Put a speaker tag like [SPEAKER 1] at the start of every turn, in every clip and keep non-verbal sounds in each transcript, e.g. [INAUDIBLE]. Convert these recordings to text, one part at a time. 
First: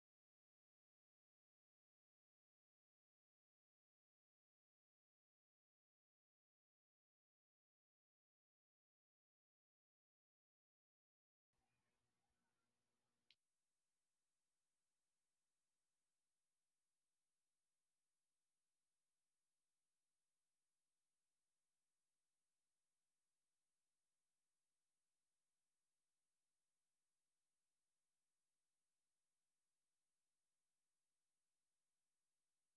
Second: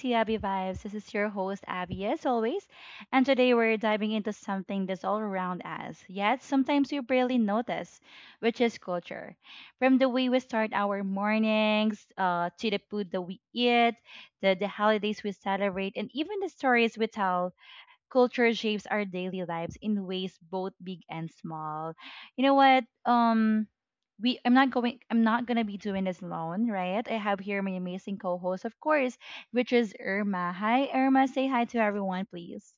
[SPEAKER 1] to Abby Vibes. This is your host, Abby, as always. And today we're diving into something that's all around us, yet sometimes we barely notice, which is culture. From the way we start our mornings, to the food that we eat, the holidays we celebrate, and even the stories we tell culture shapes our daily lives in ways both big and small. You know what? We I'm not going I'm not gonna be doing this alone, right? I have here my amazing co-host, of course, which is Irma. Hi Irma, say hi to everyone, please.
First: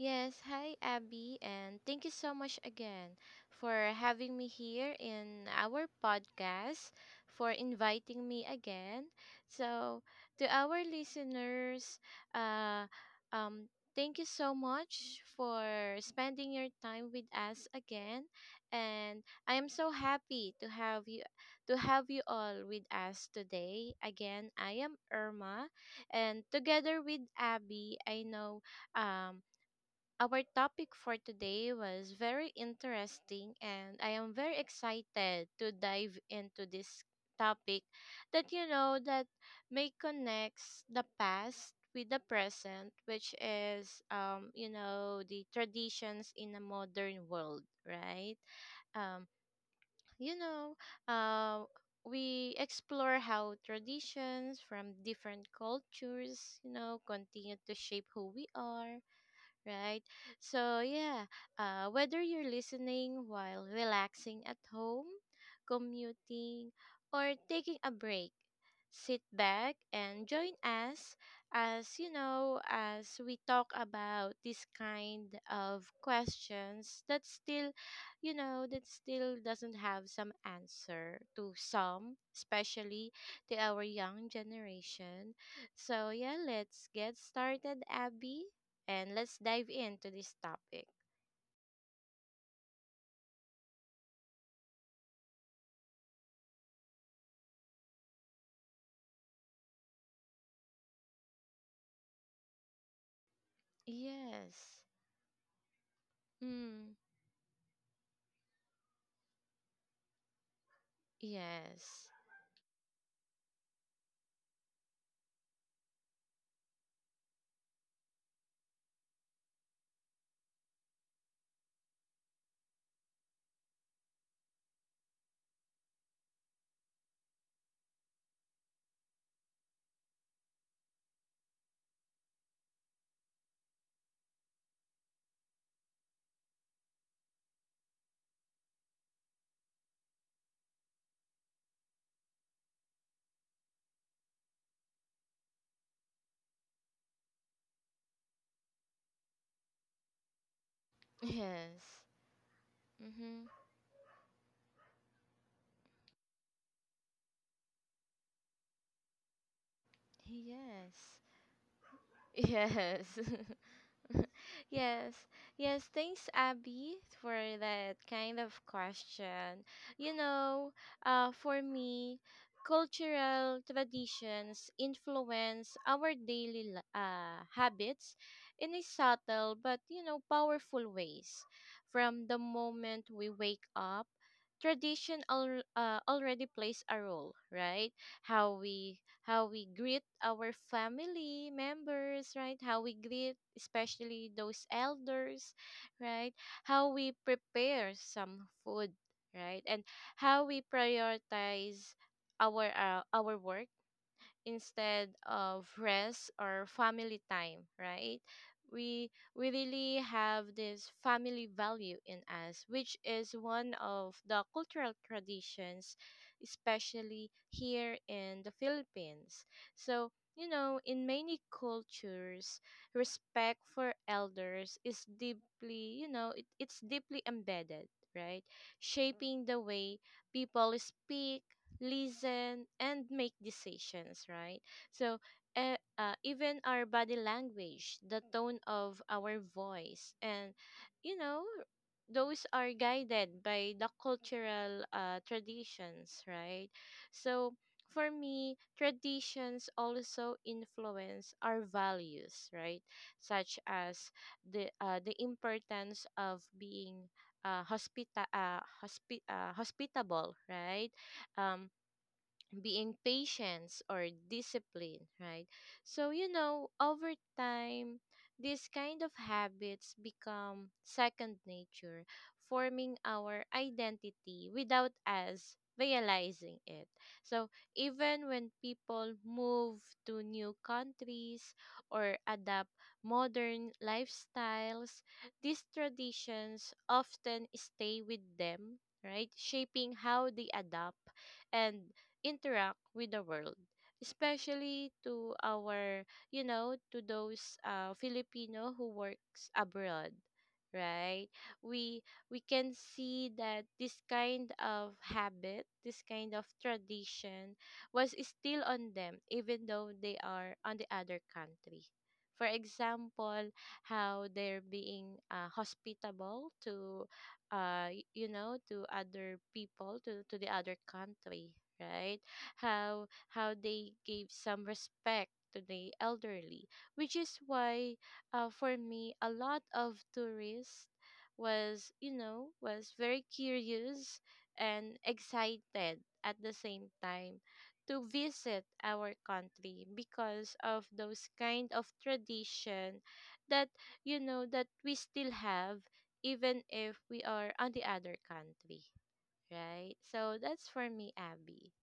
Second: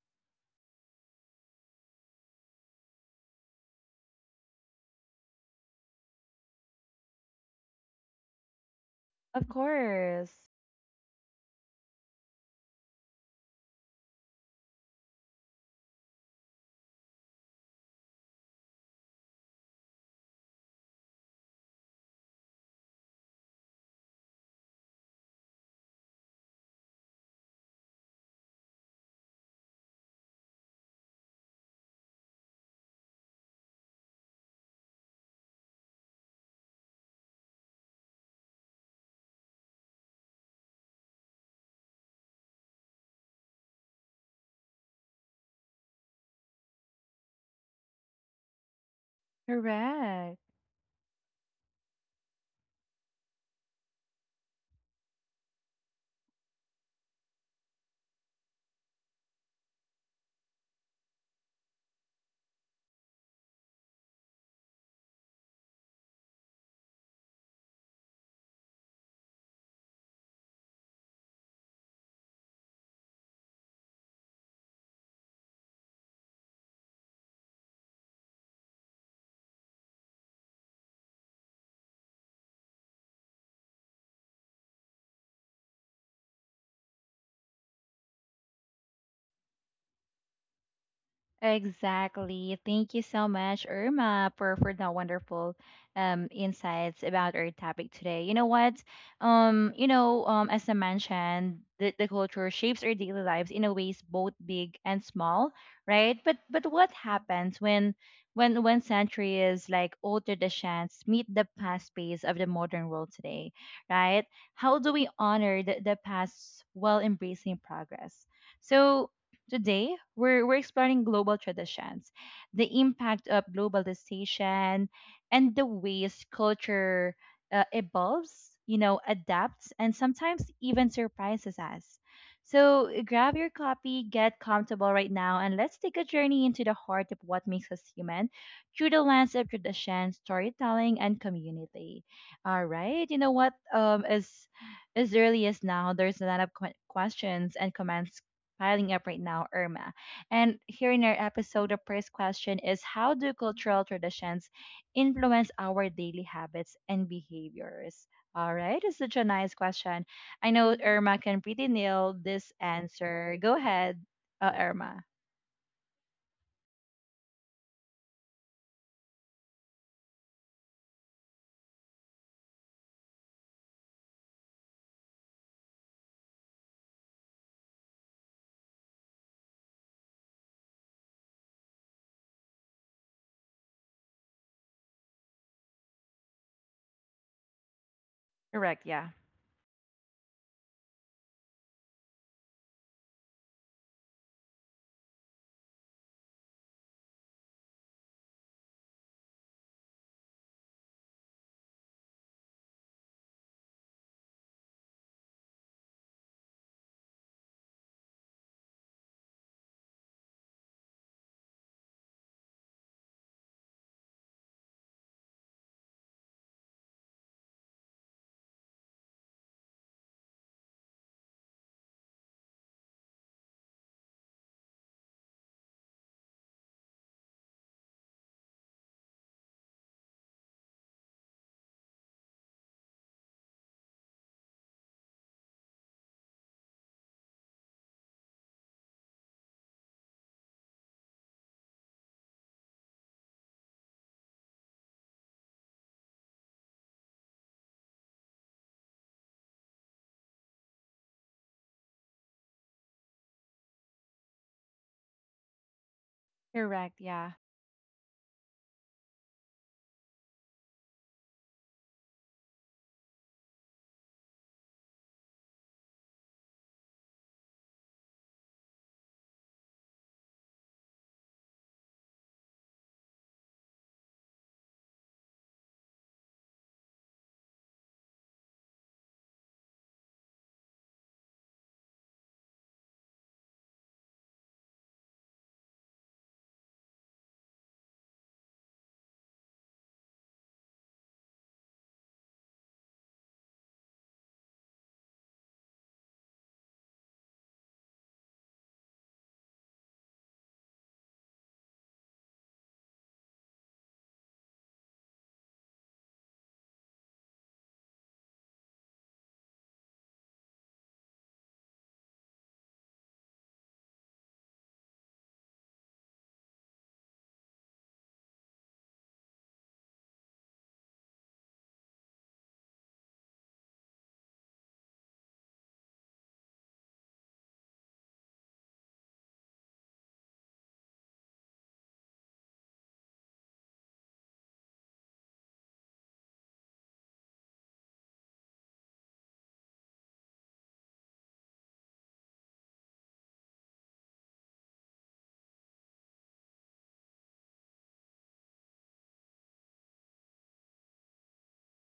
[SPEAKER 2] Yes, hi Abby, and thank you so much again for having me here in our podcast, for inviting me again.
[SPEAKER 1] Of
[SPEAKER 2] So,
[SPEAKER 1] course.
[SPEAKER 2] to our listeners, uh, um, thank you so much for spending your time with us again, and I am so happy to have you all with us today. Again, I am Irma, and together with Abby, I know um our topic for today was very interesting, and I am very excited to dive into this topic that you know that may connects the past with the present, which is you know the traditions in a modern world, right? um, you
[SPEAKER 1] Correct.
[SPEAKER 2] know, uh, we explore how traditions from different cultures, you know, continue to shape who we are, right? So, yeah, whether you're listening while relaxing at home, commuting, or taking a break, sit back and join us as you know, as we talk about this kind of questions that still, you know, that still doesn't have some answer to some, especially to our young generation. So, yeah, let's get started, Abby, and let's dive into this topic.
[SPEAKER 1] Exactly. Thank you so much, Irma, for the wonderful insights about our topic today. You know what? As I mentioned, the culture shapes our daily lives in a ways both big
[SPEAKER 2] Yes.
[SPEAKER 1] and small, right? But what
[SPEAKER 2] Mm.
[SPEAKER 1] happens when when centuries like old traditions meet the past
[SPEAKER 2] Yes.
[SPEAKER 1] space
[SPEAKER 2] [LAUGHS]
[SPEAKER 1] of the modern world today, right? How do we honor the past while embracing progress? So today, we're exploring global traditions, the impact of globalization, and the ways culture evolves, you know, adapts, and sometimes even surprises us. So grab your copy, get comfortable right now, and let's take a journey into the heart of what makes us human through the lens of tradition, storytelling, and community. All right, you know what? As early as now, there's a lot of questions and comments piling up right now, Irma. And here in our episode, the
[SPEAKER 2] Yes.
[SPEAKER 1] first question is: how do
[SPEAKER 2] Mhm.
[SPEAKER 1] cultural traditions influence our daily habits and behaviors? All right, it's such a nice question. I know Irma
[SPEAKER 2] Yes.
[SPEAKER 1] can pretty nail
[SPEAKER 2] [LAUGHS]
[SPEAKER 1] this
[SPEAKER 2] Yes.
[SPEAKER 1] answer. Go
[SPEAKER 2] [LAUGHS]
[SPEAKER 1] ahead, Irma.
[SPEAKER 2] Yes, yes, thanks, Abby, for that kind of question. You know, for me, cultural traditions influence our daily habits in a subtle but, you know, powerful ways. From the moment we wake up, tradition already plays a role, right? how
[SPEAKER 1] Correct,
[SPEAKER 2] we
[SPEAKER 1] yeah.
[SPEAKER 2] how we greet our family members, right? How we greet especially those elders, right? How we prepare some food, right? And how we prioritize our work instead of rest or family time, right? We we really have this family value in us, which is one of the cultural traditions, especially here in the Philippines. So, you know, in many cultures, respect for elders is deeply, you know, it's deeply embedded, right? Shaping the way people speak, listen, and make decisions, right? So, even our body language, the tone of our voice, and you know, those are guided by the cultural traditions, right? So, for me, traditions also influence our values, right? Such as the importance of
[SPEAKER 1] Correct,
[SPEAKER 2] being
[SPEAKER 1] yeah.
[SPEAKER 2] hospitable, right? Um, being patience or discipline, right? So, you know, over time, these kind of habits become second nature, forming our identity without us realizing it. So, even when people move to new countries or adapt modern lifestyles, these traditions often stay with them, right? Shaping how they adapt and interact with the world, especially to our you know to those filipino who works abroad, right? we we can see that this kind of habit, this kind of tradition was still on them even though they are on the other country. For example, how they're being hospitable to you know to other people, to the other country, right? How they gave some respect to the elderly, which is why for me a lot of tourists was you know was very curious and excited at the same time to visit our country because of those kind of tradition that you know that we still have even if we are on the other country, right? So that's for me, Abby.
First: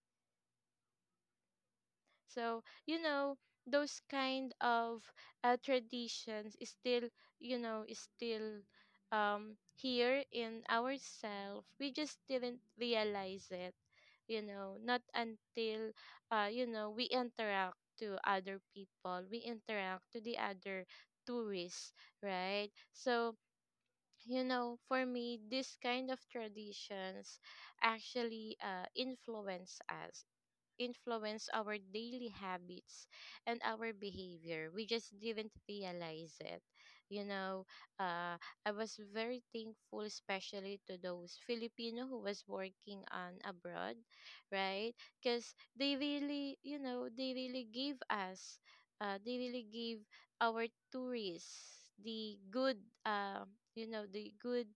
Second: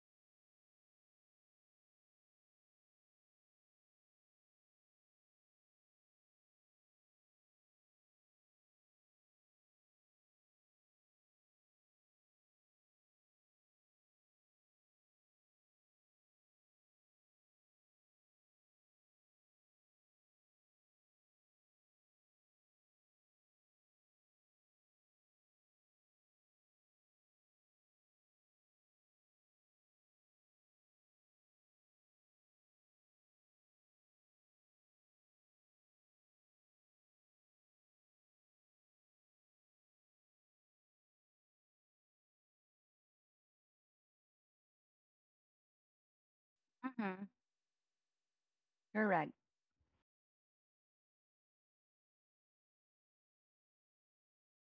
[SPEAKER 2] So, you know, those kind of traditions is still, you know, is still here in ourselves. We just didn't realize it, you know, not until, you know, we interact to other people, we interact to the other tourists, right? So, you know, for me, this kind of traditions actually influence our daily habits and our behavior. We just didn't realize it. You know, uh, I was very thankful, especially to those Filipino who was working on abroad, right? Because they really, you know,
[SPEAKER 1] Mm-hmm. Correct.
[SPEAKER 2] they really give our tourists the good, uh, you know, the good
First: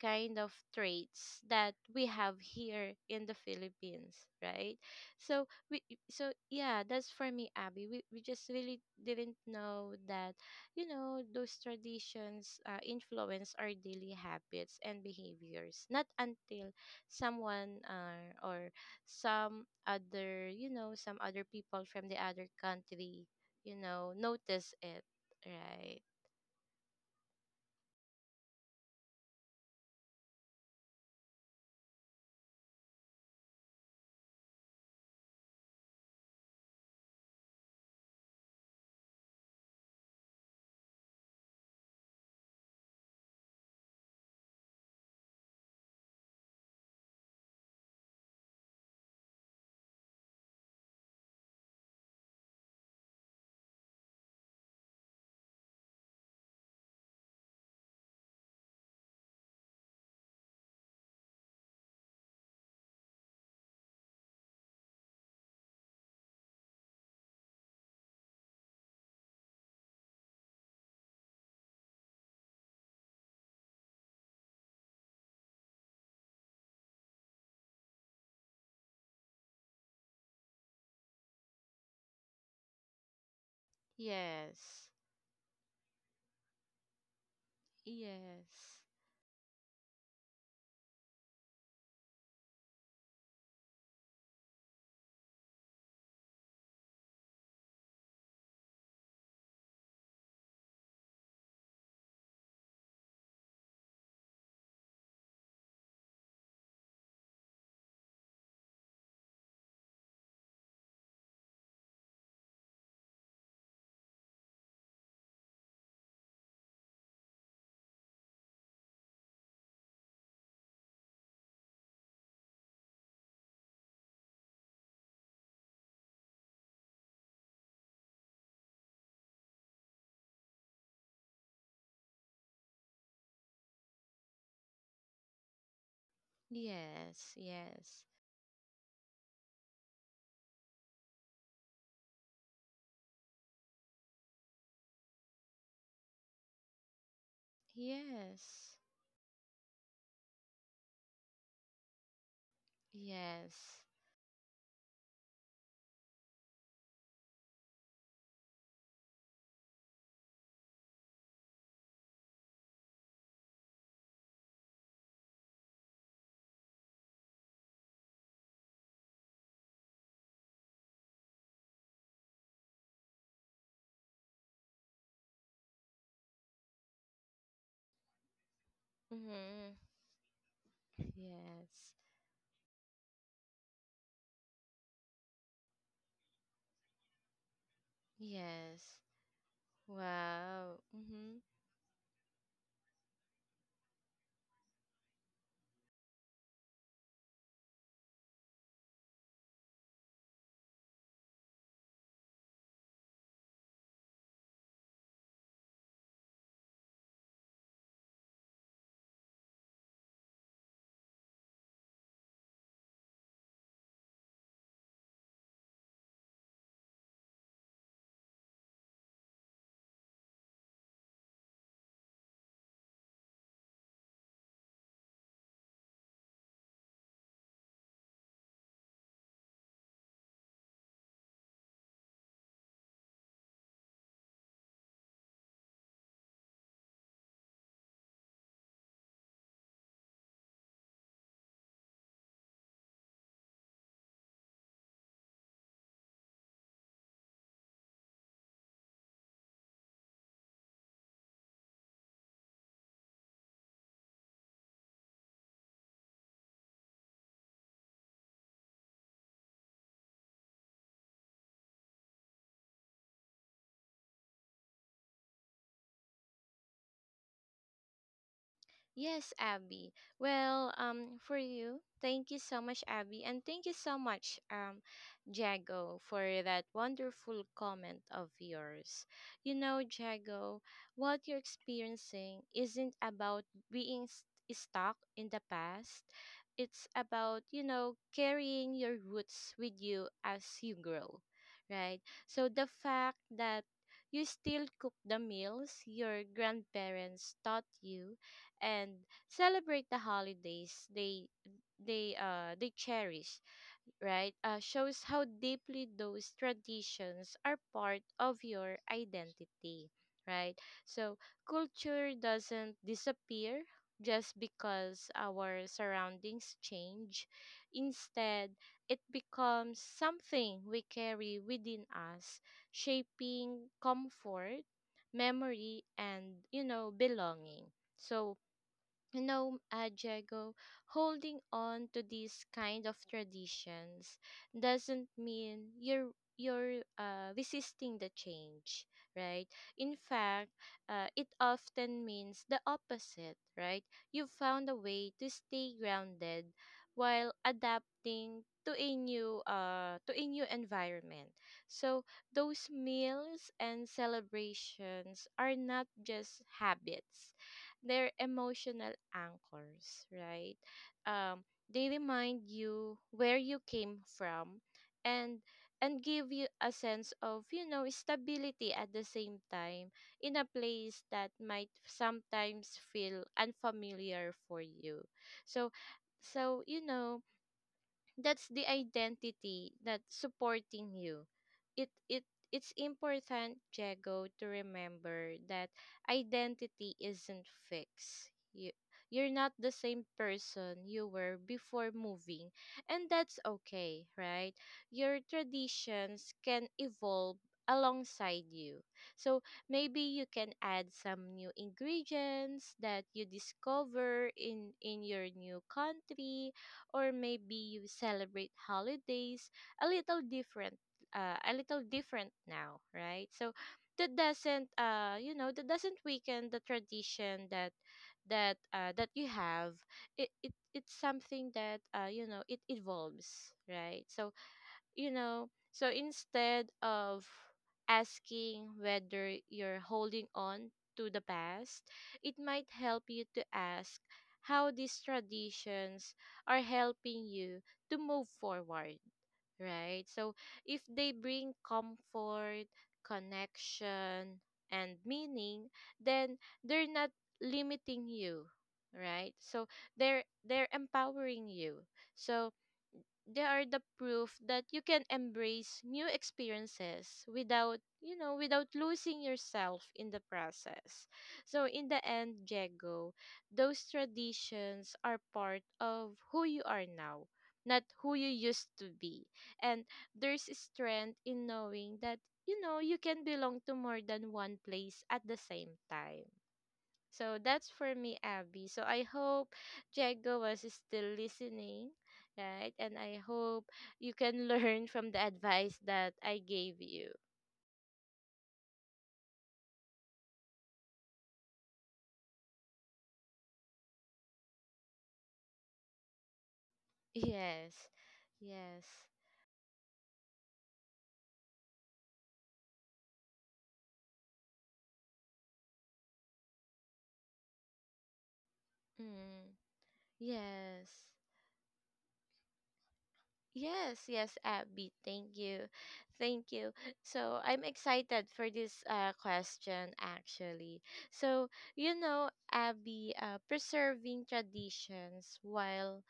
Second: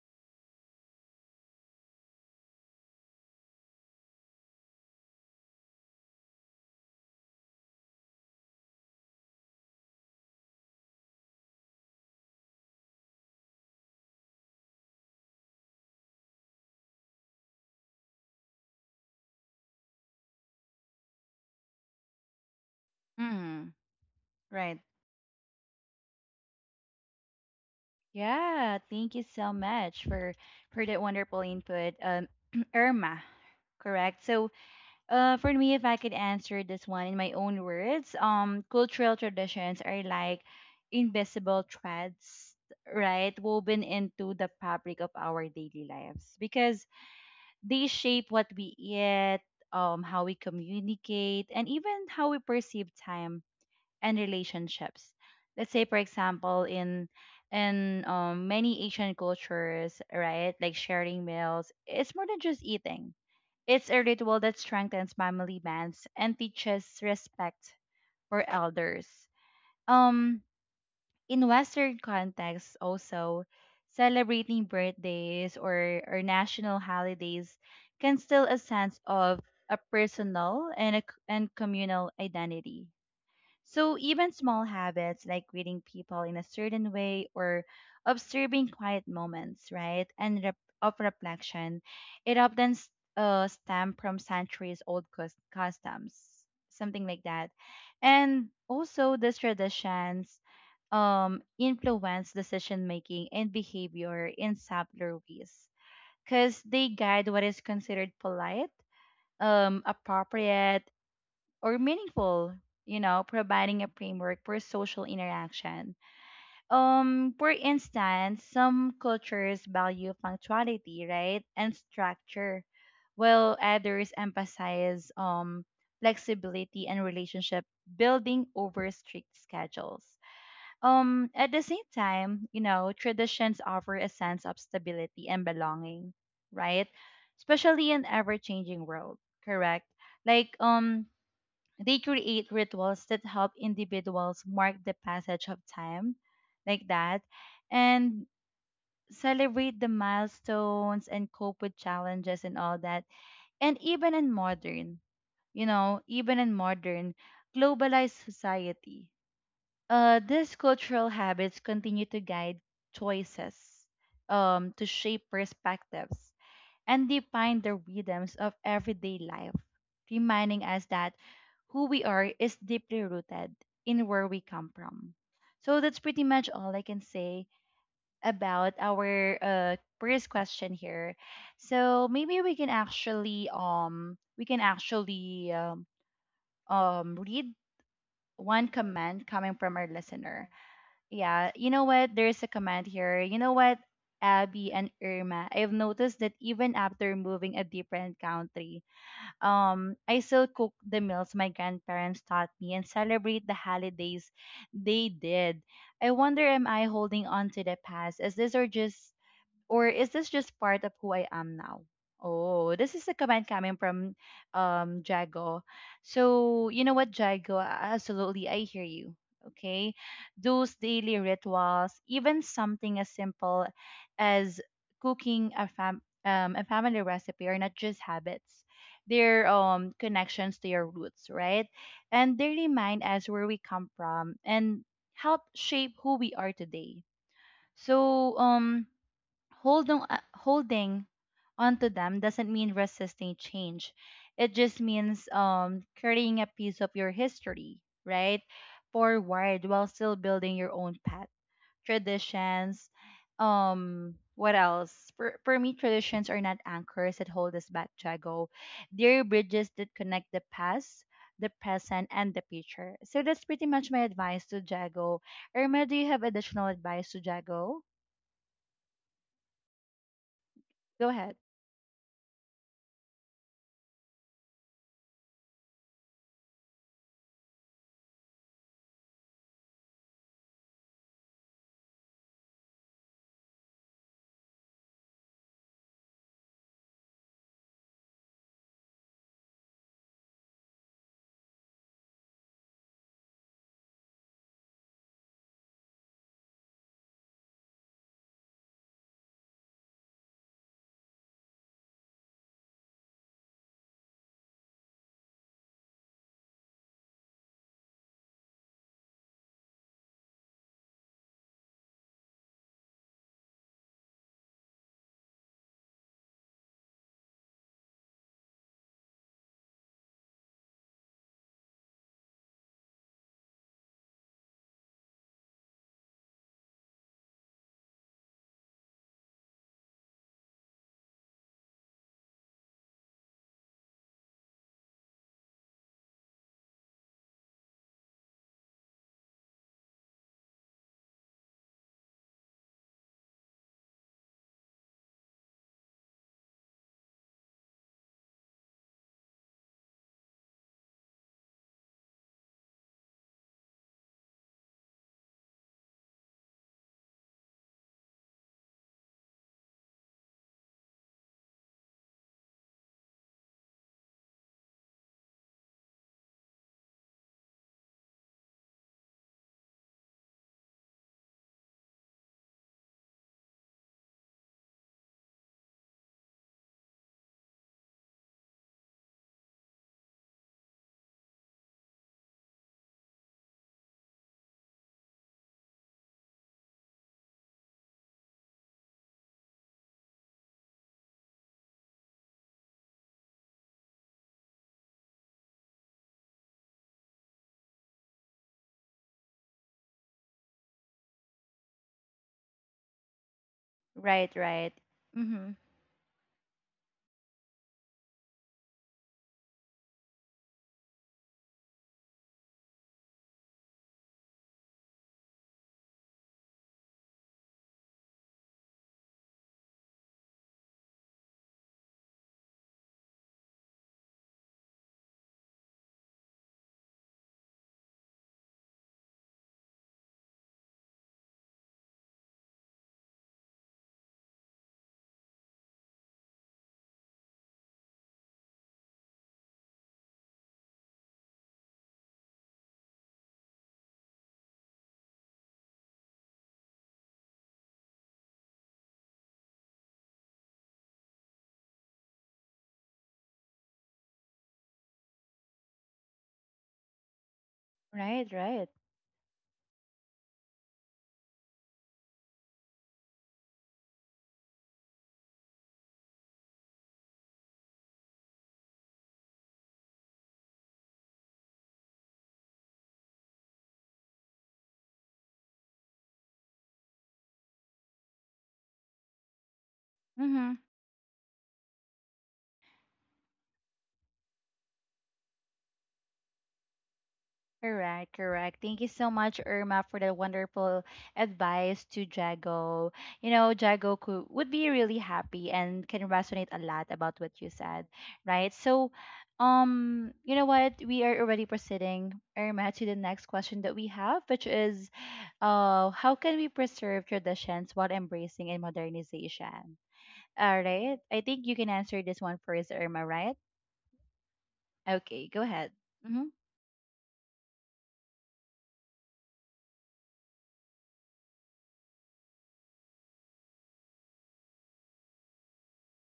[SPEAKER 2] kind of traits that we have here in the Philippines, right? So we so yeah, that's for me, Abby. We just really didn't know that you know those traditions influence our daily habits and behaviors not until someone or some other you know some other people from the other country
[SPEAKER 1] Mm-hmm.
[SPEAKER 2] you know notice
[SPEAKER 1] Right.
[SPEAKER 2] it, right?
[SPEAKER 1] Yeah, thank you so much for that wonderful input, [CLEARS THROAT] Irma. Correct. So, for me, if I could answer this one in my own words, cultural traditions are like invisible threads, right, woven into the fabric of our daily lives because they shape what we eat, how we communicate, and even how we perceive time and relationships. Let's say, for example, in many Asian cultures, right, like sharing meals, it's more than just eating, it's a ritual that strengthens family bonds and teaches respect for elders. Um, in Western contexts, also celebrating birthdays or national holidays can still a sense of a personal and a c and communal identity. So even small
[SPEAKER 2] Yes,
[SPEAKER 1] habits like greeting people in a certain way or observing
[SPEAKER 2] yes,
[SPEAKER 1] quiet moments, right, and of reflection, it often stem from centuries old customs, something like that. And also these traditions influence decision making and behavior in subtler ways because they guide what is considered polite, appropriate, or meaningful, you know, providing a framework for social interaction. For instance, some cultures value punctuality, right, and structure, while others emphasize flexibility and relationship building over strict schedules. At the same time, you know, traditions offer a sense of stability and belonging, right?
[SPEAKER 2] yes,
[SPEAKER 1] Especially
[SPEAKER 2] yes,
[SPEAKER 1] in ever-changing world, correct? Like they create rituals that help individuals mark the passage of time, like that, and
[SPEAKER 2] yes,
[SPEAKER 1] celebrate the milestones and cope with challenges and all that. And
[SPEAKER 2] yes.
[SPEAKER 1] even in modern, you know, even in modern globalized society, these cultural habits continue to guide choices, to shape perspectives and define the rhythms of everyday life, reminding us that who we are is deeply rooted in where we come from. So that's pretty much all I can say about our
[SPEAKER 2] Mm-hmm.
[SPEAKER 1] first question here.
[SPEAKER 2] Yes.
[SPEAKER 1] So maybe we can actually read one
[SPEAKER 2] Yes.
[SPEAKER 1] comment coming from our listener.
[SPEAKER 2] Wow. Mm-hmm.
[SPEAKER 1] Yeah, you know what? There's a comment here. You know what, Abby and Irma, I've noticed that even after moving a different country, I still cook the meals my grandparents taught me and celebrate the holidays they did. I wonder, am I holding on to the past? Is this or just or is this just part of who I am now? Oh, this is a comment coming from Jago. So you know what, Jago? Absolutely, I hear you. Okay, those daily rituals, even something as simple as cooking a family recipe, are not just habits. They're connections to your roots, right? And they remind us where we come from and help shape who we are today. So holding onto them doesn't mean resisting change. It just means carrying a piece of your history, right, forward while still building your own path, traditions. What else? For me, traditions are not anchors that hold us back, Jago. They're bridges that connect the past, the present, and the future. So that's pretty much my advice to Jago. Irma, do you have additional advice to Jago?
[SPEAKER 2] Yes, Abby. Well,
[SPEAKER 1] Go
[SPEAKER 2] for
[SPEAKER 1] ahead.
[SPEAKER 2] you, thank you so much, Abby, and thank you so much, Jago, for that wonderful comment of yours. You know, Jago, what you're experiencing isn't about being stuck in the past. It's about, you know, carrying your roots with you as you grow, right? So the fact that you still cook the meals your grandparents taught you and celebrate the holidays they cherish, right? Shows how deeply those traditions are part of your identity, right? So culture doesn't disappear just because our surroundings change. Instead, it becomes something we carry within us, shaping comfort, memory, and you know belonging. So no, Diego, holding on to these kind of traditions doesn't mean you're resisting the change, right? In fact, it often means the opposite, right? You found a way to stay grounded while adapting to a new environment. So those meals and celebrations are not just habits, they're emotional anchors, right? Um, they remind you where you came from and and give you a sense of, you know, stability at the same time in a place that might sometimes feel unfamiliar for you. So, so, you know, that's the identity that's supporting you. It it it's important, Jago, to remember that identity isn't fixed. You you're not the same person you were before moving, and that's okay, right? Your traditions can evolve alongside you. So maybe you can add some new ingredients that you discover
[SPEAKER 1] Right, right.
[SPEAKER 2] in your
[SPEAKER 1] Mm-hmm.
[SPEAKER 2] new country, or maybe you celebrate holidays a little different a little different now, right? So that doesn't, you know, that doesn't weaken the tradition that that you have. It's something that you know it evolves, right? So you know, so instead of asking whether you're holding on to the past, it might help you to ask how these traditions are helping you to move forward, right? So if they bring comfort, connection, and meaning, then they're not limiting you, right? So they're empowering you. So they are the proof that you can embrace new experiences without you
[SPEAKER 1] Right,
[SPEAKER 2] know without
[SPEAKER 1] right.
[SPEAKER 2] losing yourself in the process. So in the end, Jago, those traditions are part of who you are now, not who you used to be, and there's strength in knowing that you know you can belong to more than one place at the same time. So that's for me, Abby. So I hope Jago
[SPEAKER 1] Mm-hmm.
[SPEAKER 2] was still listening, right? And I hope you can [LAUGHS] learn from the advice that I gave you.
[SPEAKER 1] Correct, correct. Thank you so much, Irma, for the wonderful advice to Jago. You know, Jago could, would be really happy and can resonate a lot about what you
[SPEAKER 2] Yes,
[SPEAKER 1] said, right?
[SPEAKER 2] yes,
[SPEAKER 1] So, you know what? We are already proceeding, Irma, to the next question that we have, which is, how can we preserve traditions while embracing and
[SPEAKER 2] mm,
[SPEAKER 1] modernization? All right.
[SPEAKER 2] yes,
[SPEAKER 1] I think you can answer this one first, Irma, right?
[SPEAKER 2] yes, yes, Abby.
[SPEAKER 1] Okay,
[SPEAKER 2] Thank
[SPEAKER 1] go
[SPEAKER 2] you,
[SPEAKER 1] ahead. Mm-hmm.
[SPEAKER 2] thank you. So I'm excited for this question actually. So you know, Abby, preserving traditions while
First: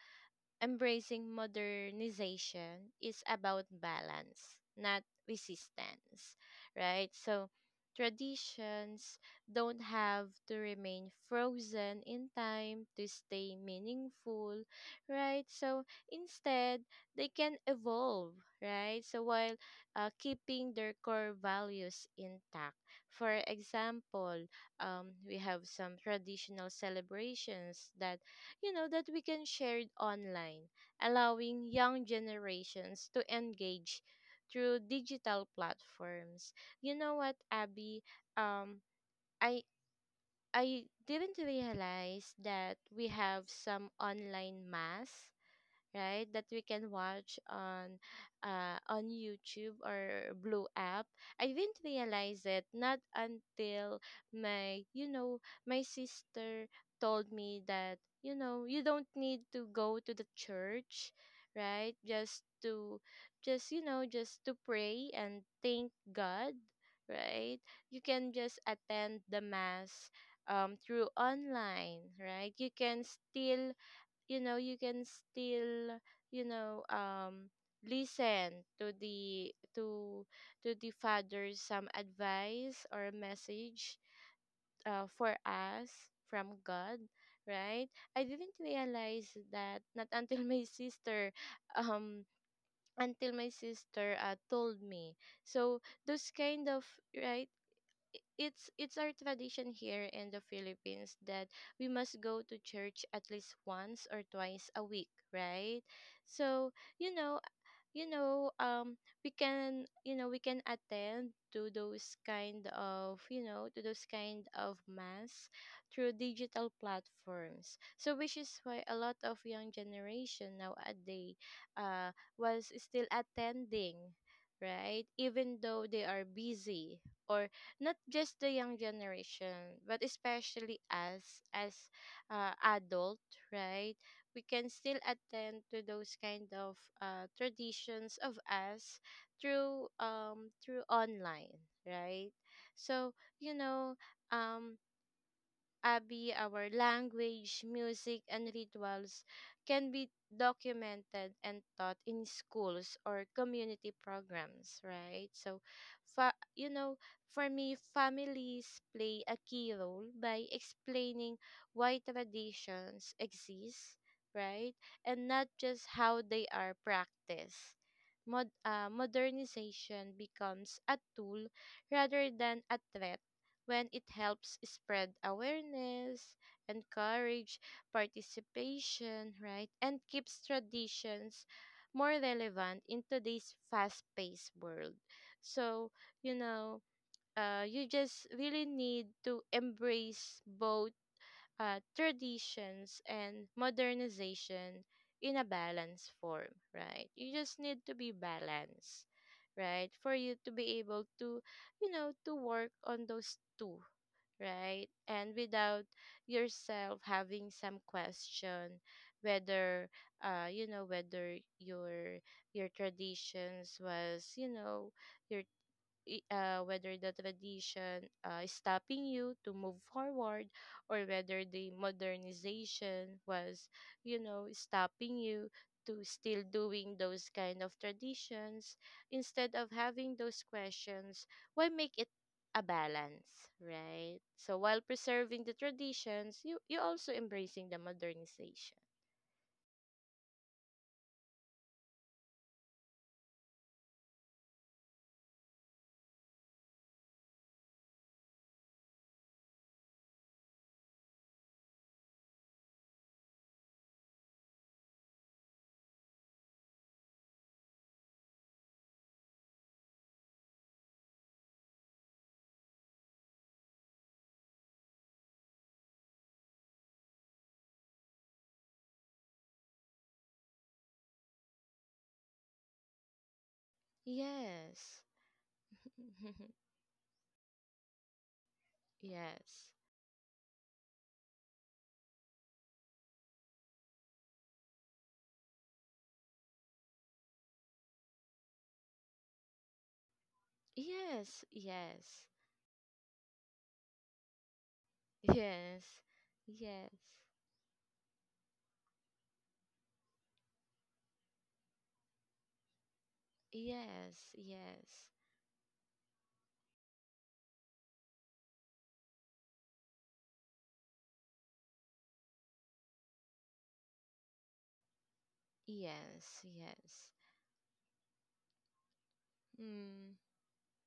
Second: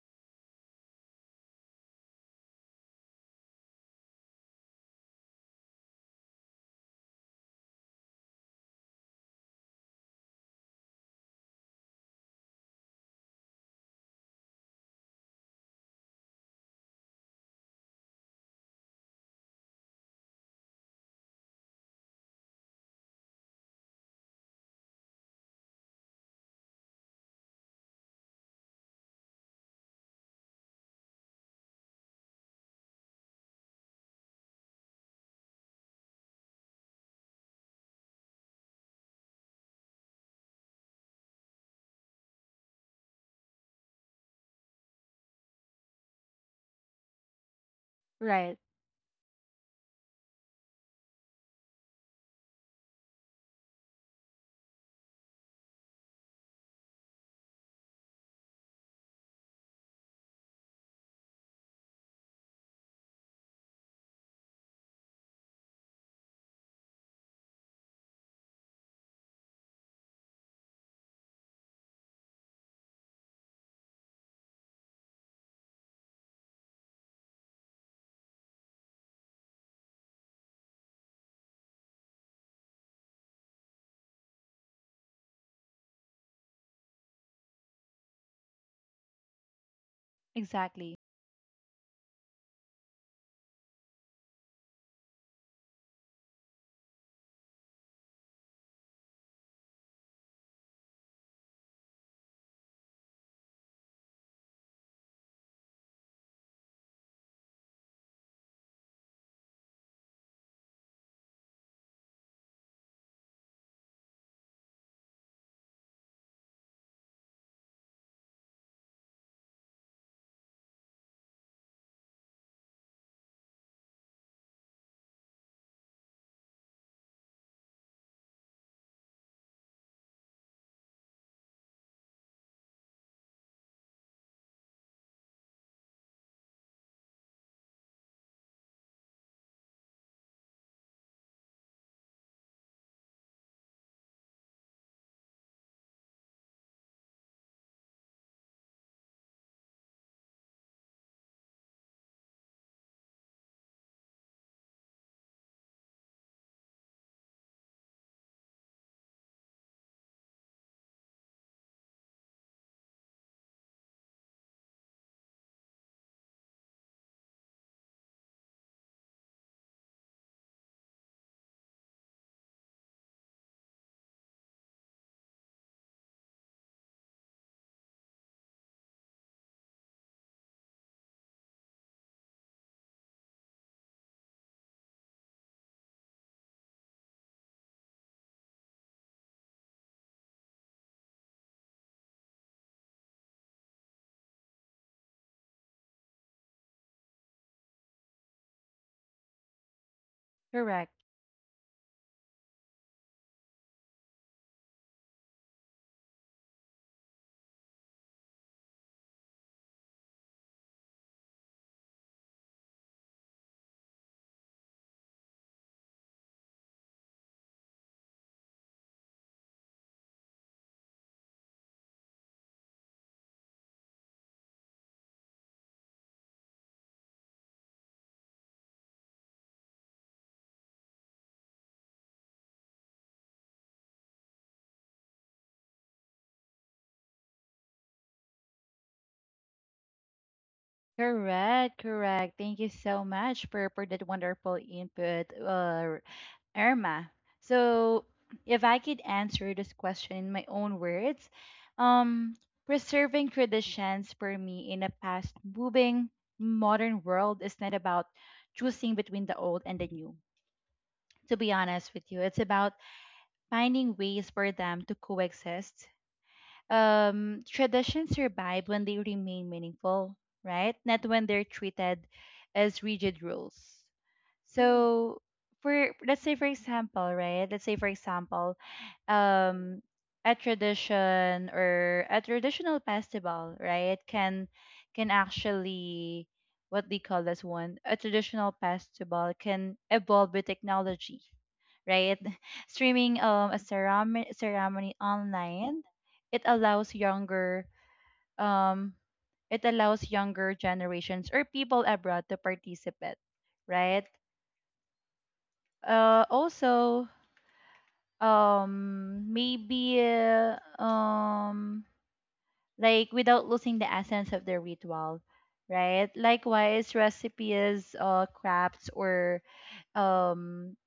[SPEAKER 2] embracing modernization is about balance, not resistance, right? So, traditions don't have to remain frozen in time to stay meaningful, right? So, instead, they can evolve, right? So, while keeping their core values intact. For example, we have some traditional celebrations that you know that we can share it online, allowing young generations to engage through digital platforms. You know what, Abby? Um, I I didn't realize that we have some online mass, right? That we can watch
[SPEAKER 1] Right.
[SPEAKER 2] on YouTube or Blue app. I didn't realize it not until my you know my sister told me that you know you don't need to go to the church, right? Just to, just you know just to pray and thank God, right? You can just attend the mass through online, right? You can still you know you can still you know listen to the to to the father's some advice or message for us from god, right? I didn't realize that not [LAUGHS] until my
[SPEAKER 1] Exactly.
[SPEAKER 2] sister um told me. So those kind of, right, it's our tradition here in the Philippines that we must go to church at least once or twice a week, right? So, you know, you know we can you know we can attend to those kind of you know to those kind of mass through digital platforms. So which is why a lot of young generation nowadays uh was still attending, right, even though they are busy, or not just the young generation, but especially us as adult, right? We can still attend to those kind of traditions of us through through online, right? So you know um Abi, our language, music, and rituals can be documented and taught in schools or community programs, right? So, fa- you know, for me, families play a key role by explaining why traditions exist, right? And not just how they are practiced. Modernization becomes a tool rather than a threat when it helps spread awareness, encourage participation, right? And keeps traditions more relevant in today's fast-paced world. So, you know, you just really need to embrace both traditions and modernization in a balanced form, right? You just need to be balanced, right? For you to be
[SPEAKER 1] Correct.
[SPEAKER 2] able to, you know, to work on those two, right? And without yourself having some question whether you know whether your traditions was you know your whether the tradition is stopping you to move forward or whether the modernization was you know stopping you to still doing those kind of traditions instead of having those questions why make it a balance, right? So while preserving the traditions, you also embracing the modernization.
[SPEAKER 1] Correct. Correct. Thank you so much for that wonderful input, Irma. So, if I could answer this question in my own words, um, preserving traditions for me in a fast moving modern world is not about choosing between the old and the new. To be honest with you, it's about finding ways for them to coexist. Traditions survive when they remain meaningful, right? Not when they're treated as rigid rules. Mm.
[SPEAKER 2] Yes.
[SPEAKER 1] So, for let's say for
[SPEAKER 2] [LAUGHS]
[SPEAKER 1] example, right? Let's say for example,
[SPEAKER 2] Yes,
[SPEAKER 1] um a tradition or a traditional festival, right? Can actually, what they call this one? A traditional festival can evolve with technology,
[SPEAKER 2] yes,
[SPEAKER 1] right?
[SPEAKER 2] yes,
[SPEAKER 1] [LAUGHS] Streaming a ceremony online,
[SPEAKER 2] yes,
[SPEAKER 1] it
[SPEAKER 2] yes.
[SPEAKER 1] allows younger um generations or people abroad to participate, right?
[SPEAKER 2] Yes, yes,
[SPEAKER 1] Also maybe um like without losing the essence of the ritual, right?
[SPEAKER 2] yes,
[SPEAKER 1] Likewise
[SPEAKER 2] yes.
[SPEAKER 1] recipes, crafts, or
[SPEAKER 2] Hmm.
[SPEAKER 1] um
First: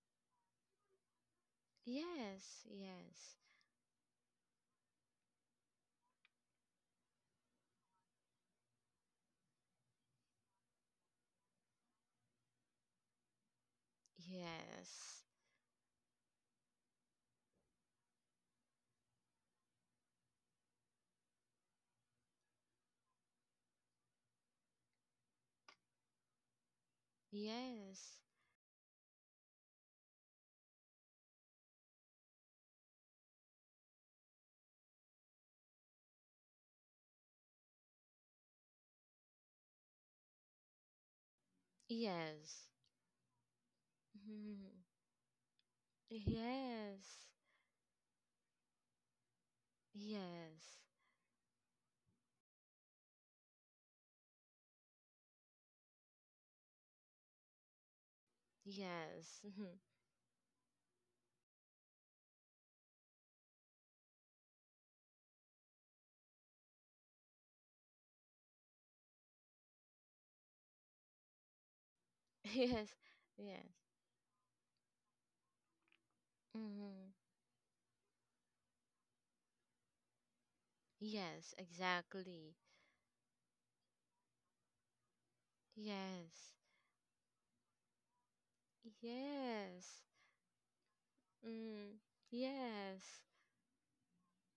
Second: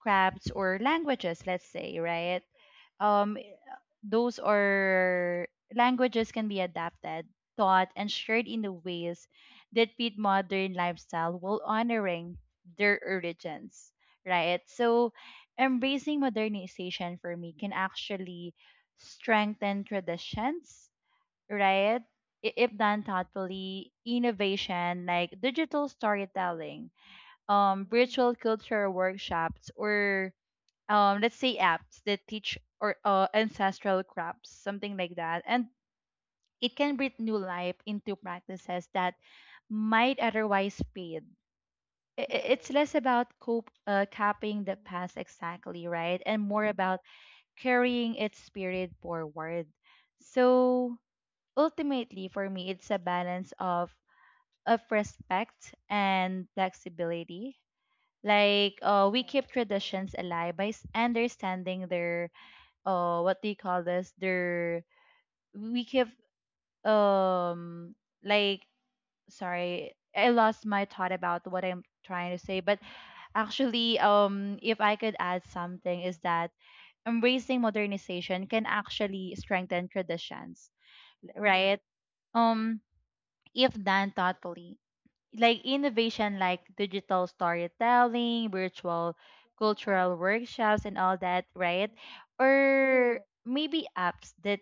[SPEAKER 1] languages, let's say, right?
[SPEAKER 2] Yes, yes,
[SPEAKER 1] Eh, those are Languages can be adapted, taught, and shared in the ways that fit modern lifestyle while honoring their origins, right? So
[SPEAKER 2] yes,
[SPEAKER 1] embracing modernization for me can actually strengthen traditions, right? If done thoughtfully, innovation like digital storytelling,
[SPEAKER 2] yes,
[SPEAKER 1] virtual culture workshops, or let's say apps that teach or ancestral crafts, something like that, and it can breathe new life into practices that might otherwise fade.
[SPEAKER 2] yes.
[SPEAKER 1] It's less about copying the
[SPEAKER 2] Hmm.
[SPEAKER 1] past exactly, right, and more about
[SPEAKER 2] Yes,
[SPEAKER 1] carrying its spirit forward.
[SPEAKER 2] yes,
[SPEAKER 1] So ultimately for me it's a balance of respect and flexibility. Like, we
[SPEAKER 2] yes,
[SPEAKER 1] keep
[SPEAKER 2] mhm.
[SPEAKER 1] traditions alive by understanding their what do you call this, their we keep um like sorry, I lost my thought about what I'm trying to
[SPEAKER 2] [LAUGHS]
[SPEAKER 1] say, but
[SPEAKER 2] Yes, yes.
[SPEAKER 1] actually if I could add something is that
[SPEAKER 2] Mm.
[SPEAKER 1] embracing modernization can actually strengthen traditions,
[SPEAKER 2] Yes,
[SPEAKER 1] right?
[SPEAKER 2] exactly.
[SPEAKER 1] um if done thoughtfully, like innovation
[SPEAKER 2] Yes,
[SPEAKER 1] like digital storytelling, virtual
[SPEAKER 2] yes.
[SPEAKER 1] cultural workshops and all that, right?
[SPEAKER 2] Mm.
[SPEAKER 1] Or
[SPEAKER 2] Yes,
[SPEAKER 1] maybe apps that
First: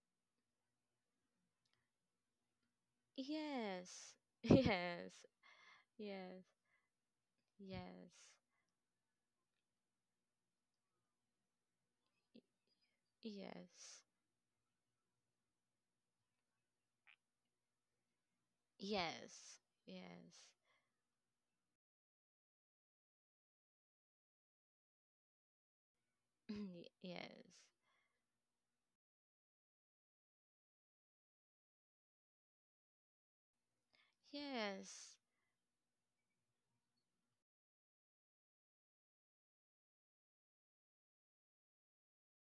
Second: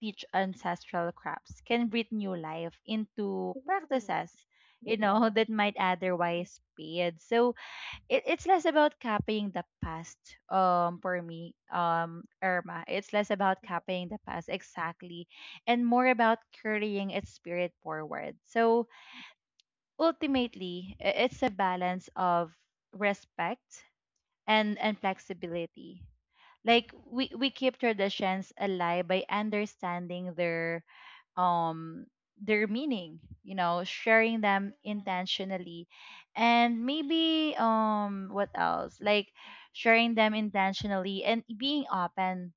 [SPEAKER 1] teach ancestral crafts can breathe new life into
[SPEAKER 2] yes,
[SPEAKER 1] practices,
[SPEAKER 2] [LAUGHS]
[SPEAKER 1] you
[SPEAKER 2] yes,
[SPEAKER 1] know, [LAUGHS] that might
[SPEAKER 2] yes,
[SPEAKER 1] otherwise fade. So
[SPEAKER 2] yes,
[SPEAKER 1] it's less about copying the past,
[SPEAKER 2] y-
[SPEAKER 1] Irma. It's less about
[SPEAKER 2] yes.
[SPEAKER 1] copying the past exactly and more about carrying its spirit forward. So
[SPEAKER 2] Yes, yes,
[SPEAKER 1] ultimately it's a balance of respect and flexibility,
[SPEAKER 2] [CLEARS THROAT]
[SPEAKER 1] like we
[SPEAKER 2] yes,
[SPEAKER 1] keep traditions alive by understanding um their meaning, you know, sharing them
[SPEAKER 2] yes,
[SPEAKER 1] intentionally and maybe what else like sharing them intentionally and being open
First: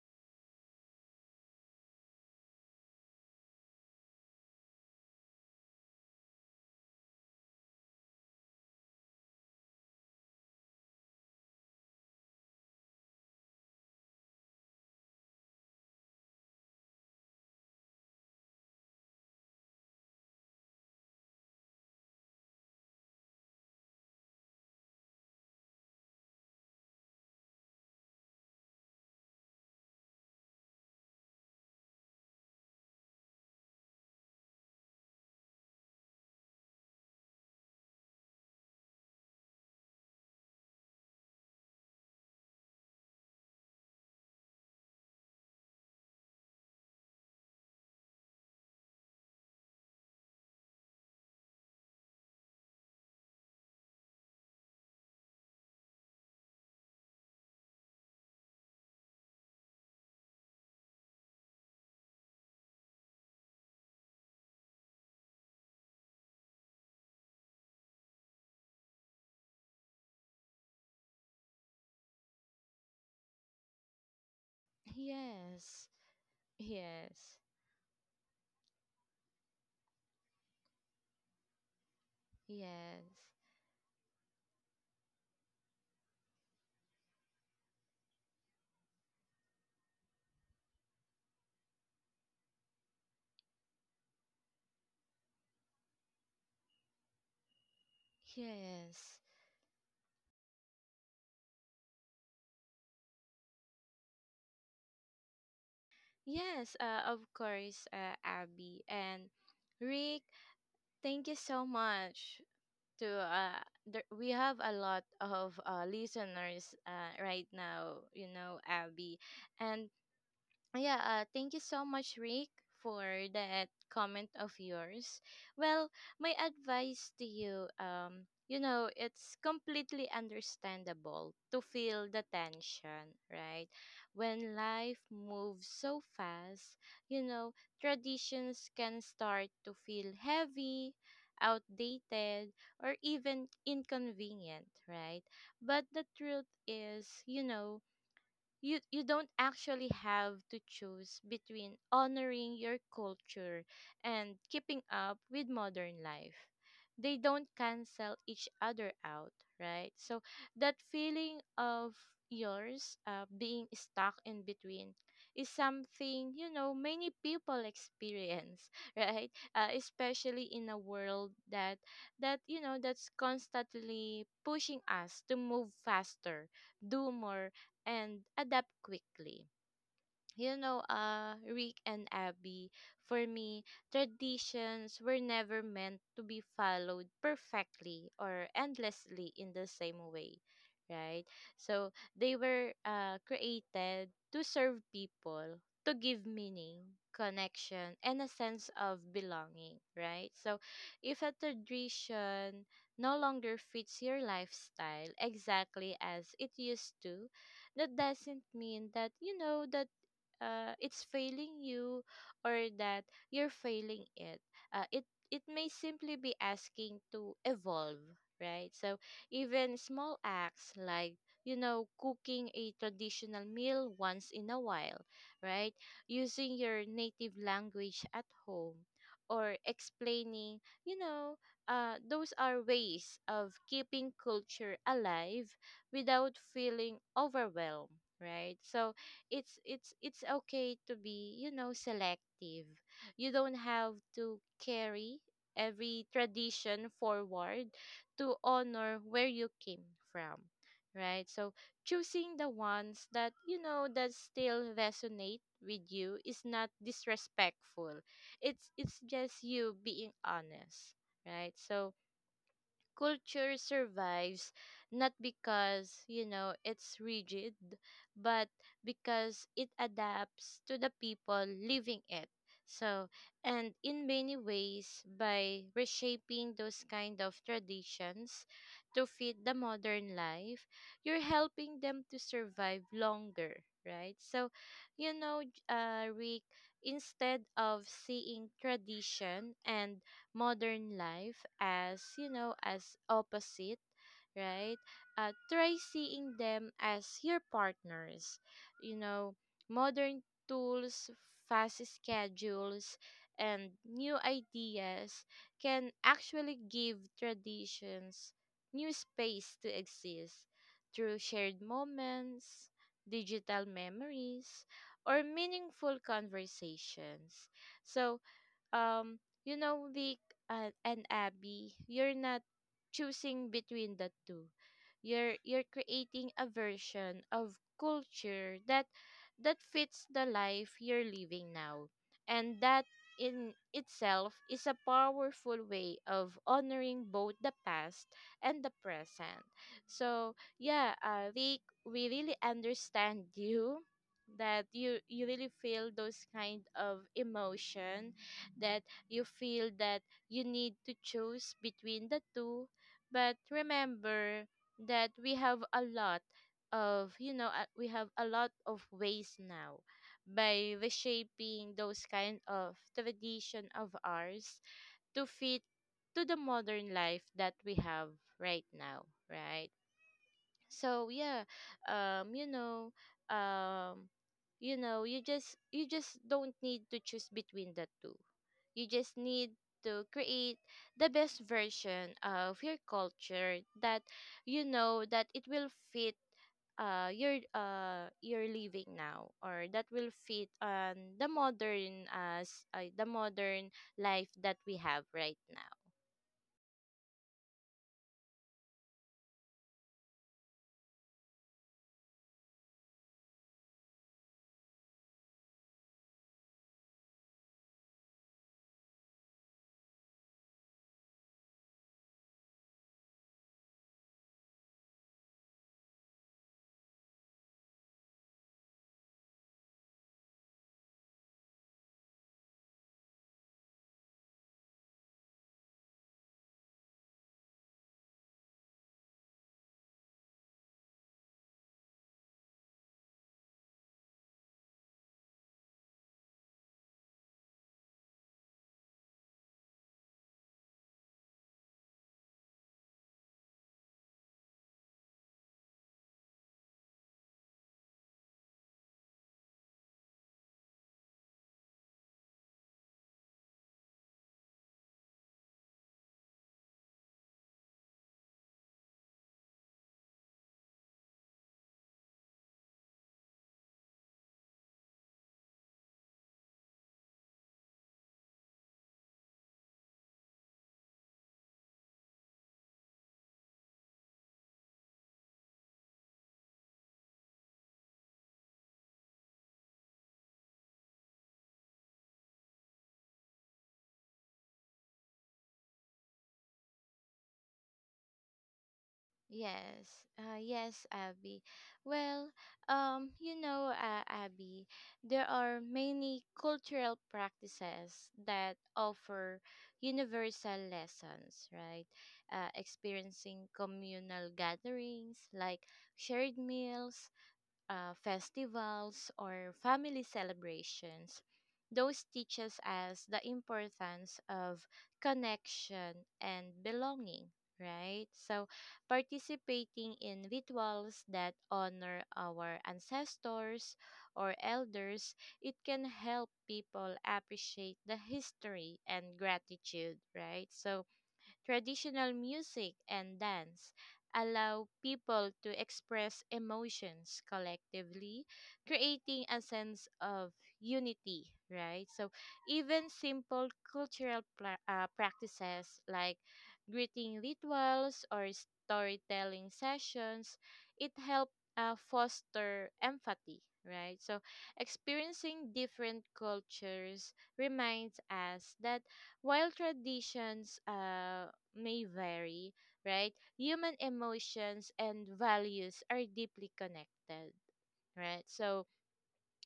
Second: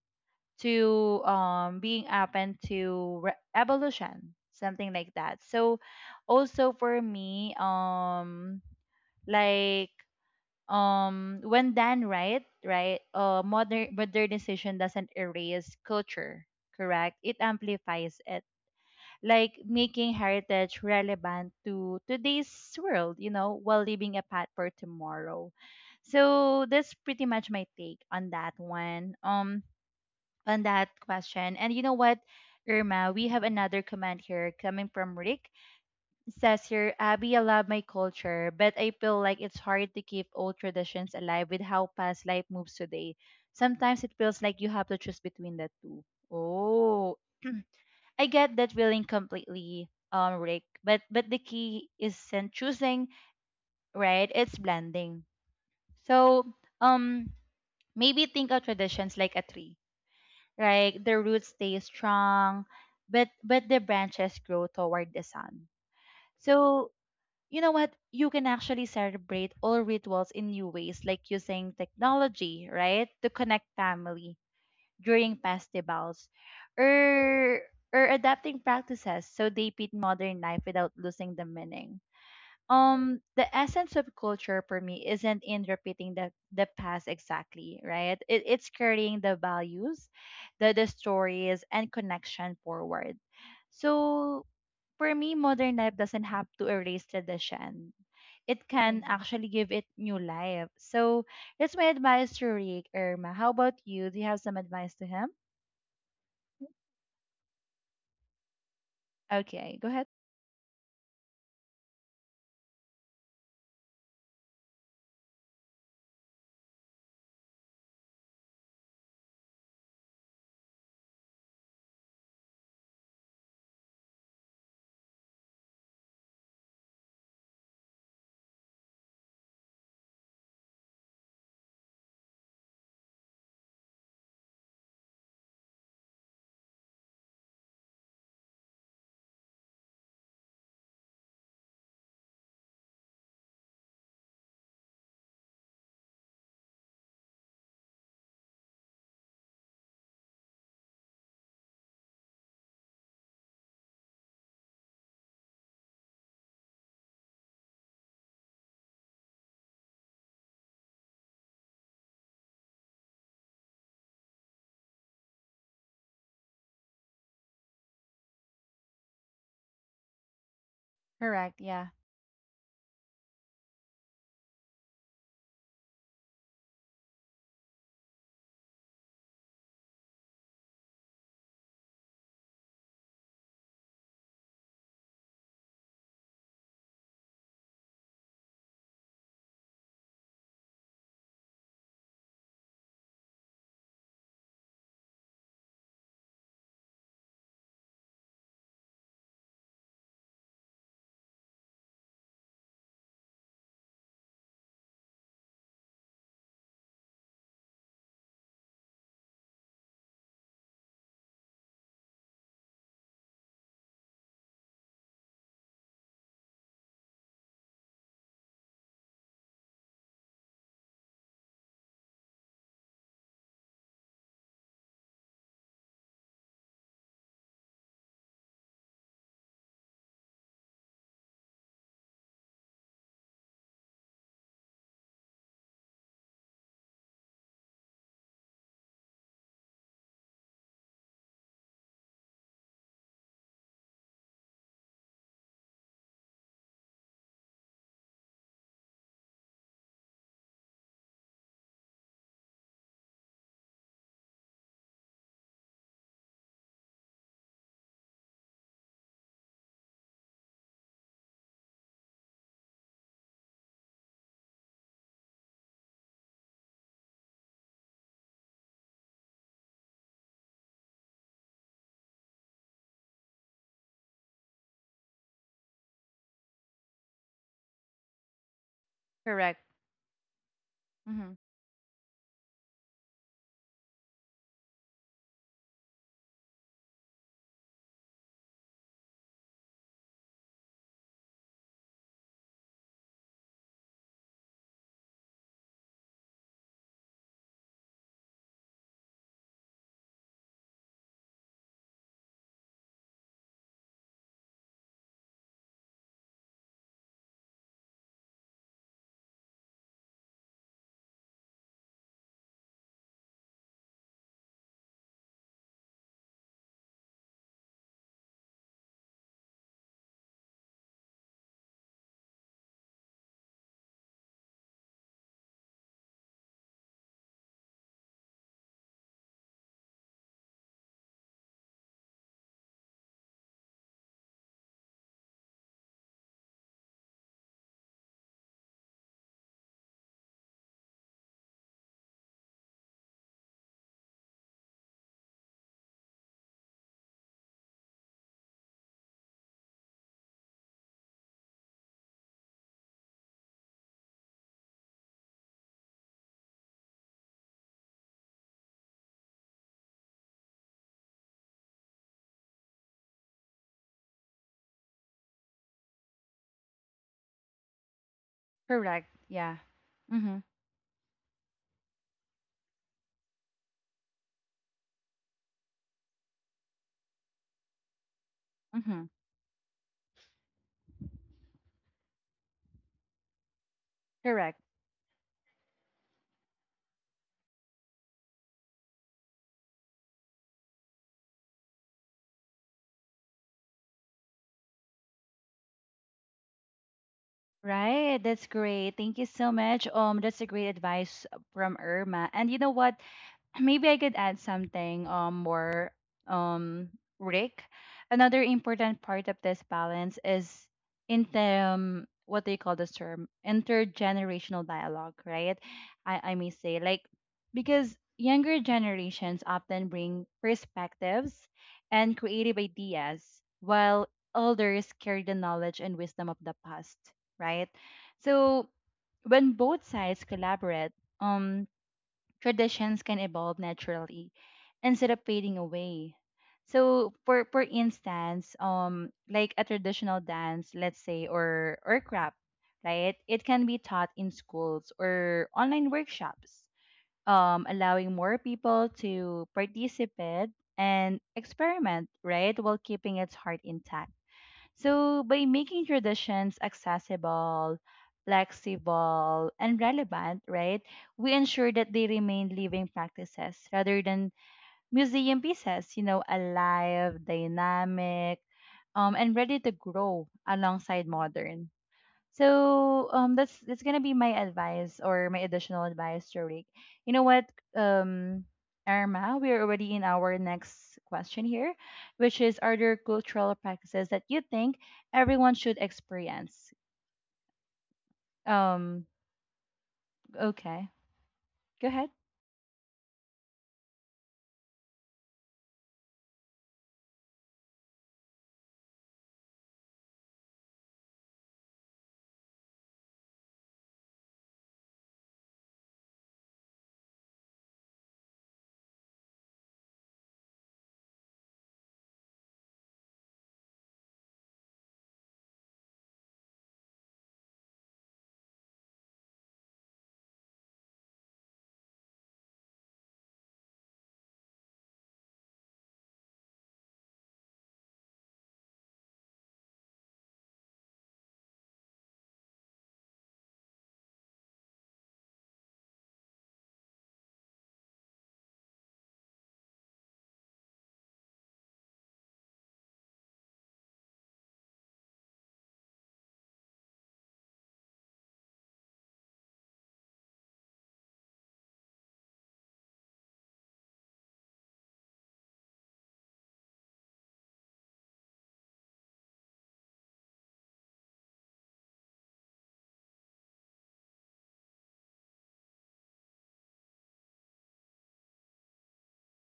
[SPEAKER 1] to being open to evolution, something like that. So, also for me, like when done right, right, modernization doesn't erase culture, correct? It amplifies it, like making heritage relevant to today's world, you know, while leaving a path for tomorrow. So that's pretty much my take on that one. On that question. And you know what, Irma, we have another comment here coming from Rick. It says here, Abby, I love my culture, but I feel like it's hard to keep old traditions alive with how fast life moves today. Sometimes it feels like you have to choose between the two. Oh, [CLEARS THROAT] I get that feeling completely, Rick. But the key isn't choosing, right? It's blending. So um, maybe think of traditions like a tree, like the roots stay strong, but the branches grow toward the sun. So you know what? You can actually celebrate all rituals in new ways, like using technology, right, to connect family during
[SPEAKER 2] yes,
[SPEAKER 1] festivals,
[SPEAKER 2] yes,
[SPEAKER 1] or or adapting practices so they fit modern life without losing the meaning.
[SPEAKER 2] yes,
[SPEAKER 1] The essence of culture for me isn't in repeating the past exactly right it's carrying the values, the stories and connection forward. So for me, modern life doesn't have to erase tradition. It can
[SPEAKER 2] yes,
[SPEAKER 1] actually give it new life. So that's my advice to Rick. Irma, how about you? Do you have some advice to him?
[SPEAKER 2] yes, of course, Abby and
[SPEAKER 1] Okay, go ahead.
[SPEAKER 2] Rick, thank you so much to there, we have a lot of listeners right now, you know, Abby, and yeah, thank you so much, Rick, for that comment of yours. Well, my advice to you, you know, it's completely understandable to feel the tension, right? When life moves so fast, you know, traditions can start to feel heavy, outdated, or even inconvenient, right? But the truth is, you know, you don't actually have to choose between honoring your culture and keeping up with modern life. They don't cancel each other out, right? So that feeling of yours being stuck in between is something, you know, many people experience. [LAUGHS] Right, especially in a world
[SPEAKER 1] Correct.
[SPEAKER 2] that
[SPEAKER 1] Yeah.
[SPEAKER 2] you know that's constantly pushing us to move faster, do more, and adapt quickly, you know, Rick and Abby, for me, traditions were never meant to be followed perfectly or endlessly in the same way, right? So they were created to serve people, to give meaning, connection, and a sense of belonging, right? So if a tradition no longer fits your lifestyle exactly as it used to, that doesn't mean that you know that it's failing you or that you're failing it. Uh, it it may simply be asking to evolve, right? So even small acts like you know cooking a traditional meal once in a while, right? Using your native language at home or explaining, you know, those are ways of keeping culture alive without feeling overwhelmed, right? So it's okay to be you know selective. You don't have to carry every tradition forward to honor where you came from, right? So choosing the ones that you know that still resonate with you is not disrespectful. It's just you being honest, right? So culture survives not because, you know, it's rigid, but because it adapts to the people living it. So, and in many ways, by reshaping those kind of traditions to fit the
[SPEAKER 1] Correct.
[SPEAKER 2] modern life, you're
[SPEAKER 1] Mm-hmm.
[SPEAKER 2] helping them to survive longer, right? So, you know, Rick, instead of seeing tradition and modern life as you know as opposite, right, try seeing them as your partners, you know, modern tools, fast schedules, and new ideas can actually give traditions new space to exist through shared moments, digital memories, or meaningful conversations. So um you know Vic and Abby, you're not choosing between the two. You're creating a version of culture that fits the life you're living now, and that in itself is a powerful way of honoring both the past and the present. So yeah, Vic, we really understand [LAUGHS] you, that you really feel those kind of emotion, that you feel that you need to choose between the two. But remember that we have a lot of, you know, we have a lot of ways now by reshaping those kind of tradition of ours to fit to the modern life that we have right now,
[SPEAKER 1] Correct. Yeah.
[SPEAKER 2] right?
[SPEAKER 1] Mm-hmm.
[SPEAKER 2] So yeah, you know um you know you just don't need to choose between the two. You
[SPEAKER 1] Mm-hmm.
[SPEAKER 2] just need to create the best version of your culture that you
[SPEAKER 1] Correct.
[SPEAKER 2] know that it will fit your living now, or that will fit on the modern as the modern life that we have right now.
[SPEAKER 1] Right, that's great. Thank you so much. That's a great advice from Irma. And you know what? Maybe I could add something more, um Rick. Another important part of this balance is in the what they call this term, intergenerational dialogue, right? I may say, like, because younger generations often bring perspectives and creative ideas, while elders carry the knowledge and wisdom of the past, right? So when both sides collaborate, um traditions can evolve naturally instead of fading away. So for instance, like a traditional dance, let's say, or craft, right? It can be taught in schools or online workshops, allowing more people to participate and experiment, right, while keeping its heart intact. So, by making traditions accessible, flexible, and relevant, right, we ensure that they remain living practices rather than museum pieces, you know, alive, dynamic, and ready to grow alongside modern. So that's gonna be my advice or my additional advice, Rick. You know what, um Irma, we're already in our next question here, which is, are there cultural practices that you think everyone should experience? Um,
[SPEAKER 2] Yes, yes,
[SPEAKER 1] okay.
[SPEAKER 2] Abby.
[SPEAKER 1] Go ahead.
[SPEAKER 2] Well, you know, Abby, there are many cultural practices that offer universal lessons, right? Experiencing communal gatherings like shared meals, festivals, or family celebrations. Those teaches us the importance of connection and belonging, right? So, participating in rituals that honor our ancestors or elders, it can help people appreciate the history and gratitude, right? So, traditional music and dance allow people to express emotions collectively, creating a sense of unity, right? So, even simple cultural practices like greeting rituals or storytelling sessions, it help foster empathy, right? So, experiencing different cultures reminds us that while traditions may vary, right? Human emotions and values are deeply connected, right? So,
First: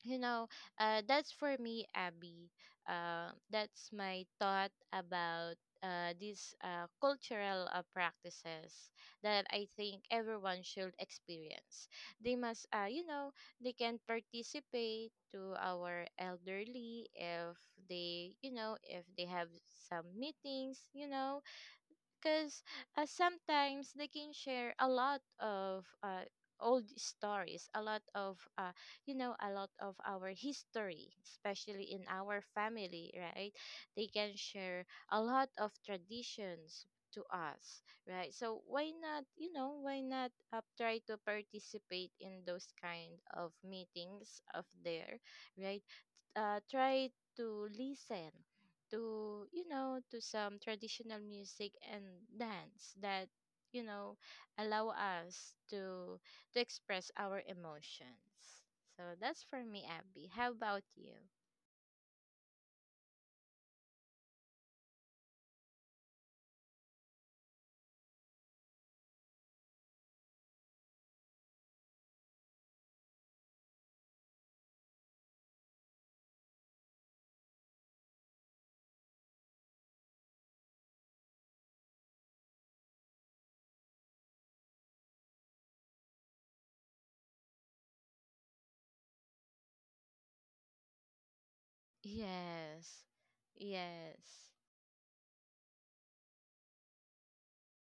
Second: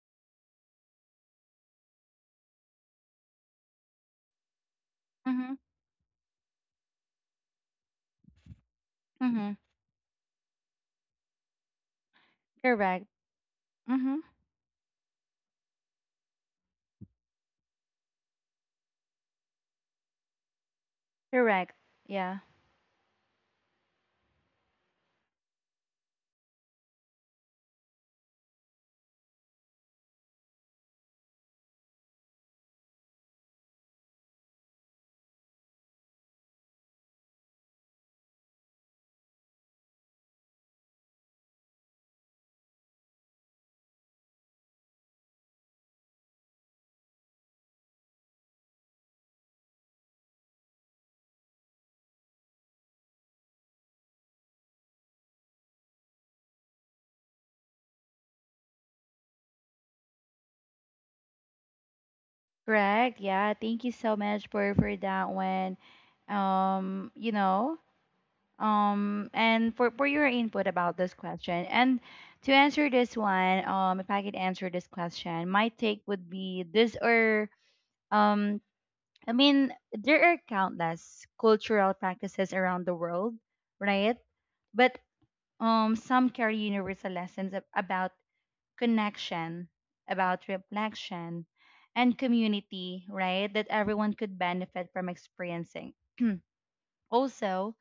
[SPEAKER 2] you know, that's for me, Abby. That's my thought
[SPEAKER 1] Mm-hmm.
[SPEAKER 2] about these cultural practices that
[SPEAKER 1] Mm-hmm.
[SPEAKER 2] I think everyone should experience. They must, you
[SPEAKER 1] Correct.
[SPEAKER 2] know, they can
[SPEAKER 1] Mm-hmm.
[SPEAKER 2] participate to our elderly if they, you know, if they have some meetings, you know,
[SPEAKER 1] Correct. Yeah.
[SPEAKER 2] because sometimes they can share a lot of old stories, a lot of you know a lot of our history, especially in our family, right? They can share a lot of traditions to us, right? So why not, you know, why not try to participate in those kind of meetings of there, right? Try to listen to you know to some traditional music and dance that you know allow us to express our emotions. So that's for me, Abby, how about you?
[SPEAKER 1] Correct. Yeah. Thank you so much for that one. You know, and for your input about this question. And to answer this one, if I could answer this question, my take would be this, or um I mean, there are countless cultural practices around the world, right? But some carry universal lessons about connection, about reflection, and
[SPEAKER 2] Yes,
[SPEAKER 1] community, right, that everyone could
[SPEAKER 2] yes,
[SPEAKER 1] benefit from experiencing. [CLEARS THROAT] also,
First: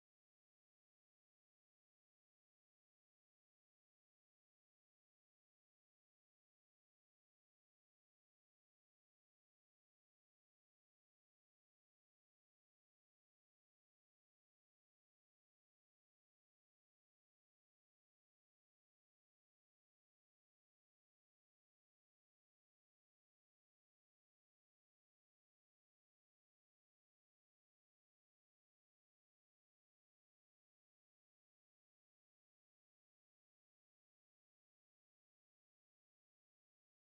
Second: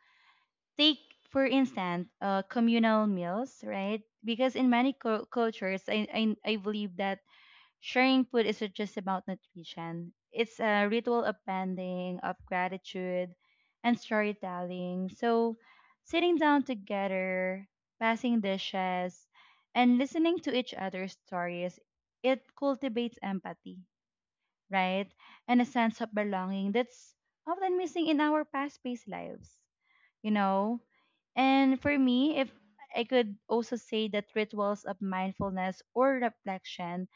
[SPEAKER 1] take, for instance, communal meals, right? Because in many cultures, I believe that sharing food isn't just about nutrition. It's a ritual of bonding, of gratitude, and storytelling. So, sitting down together, passing dishes, and listening to each other's stories, it cultivates empathy, right? And a sense of belonging that's often missing in our past-paced lives, you know? And for me, if I could also say that rituals of mindfulness or reflection,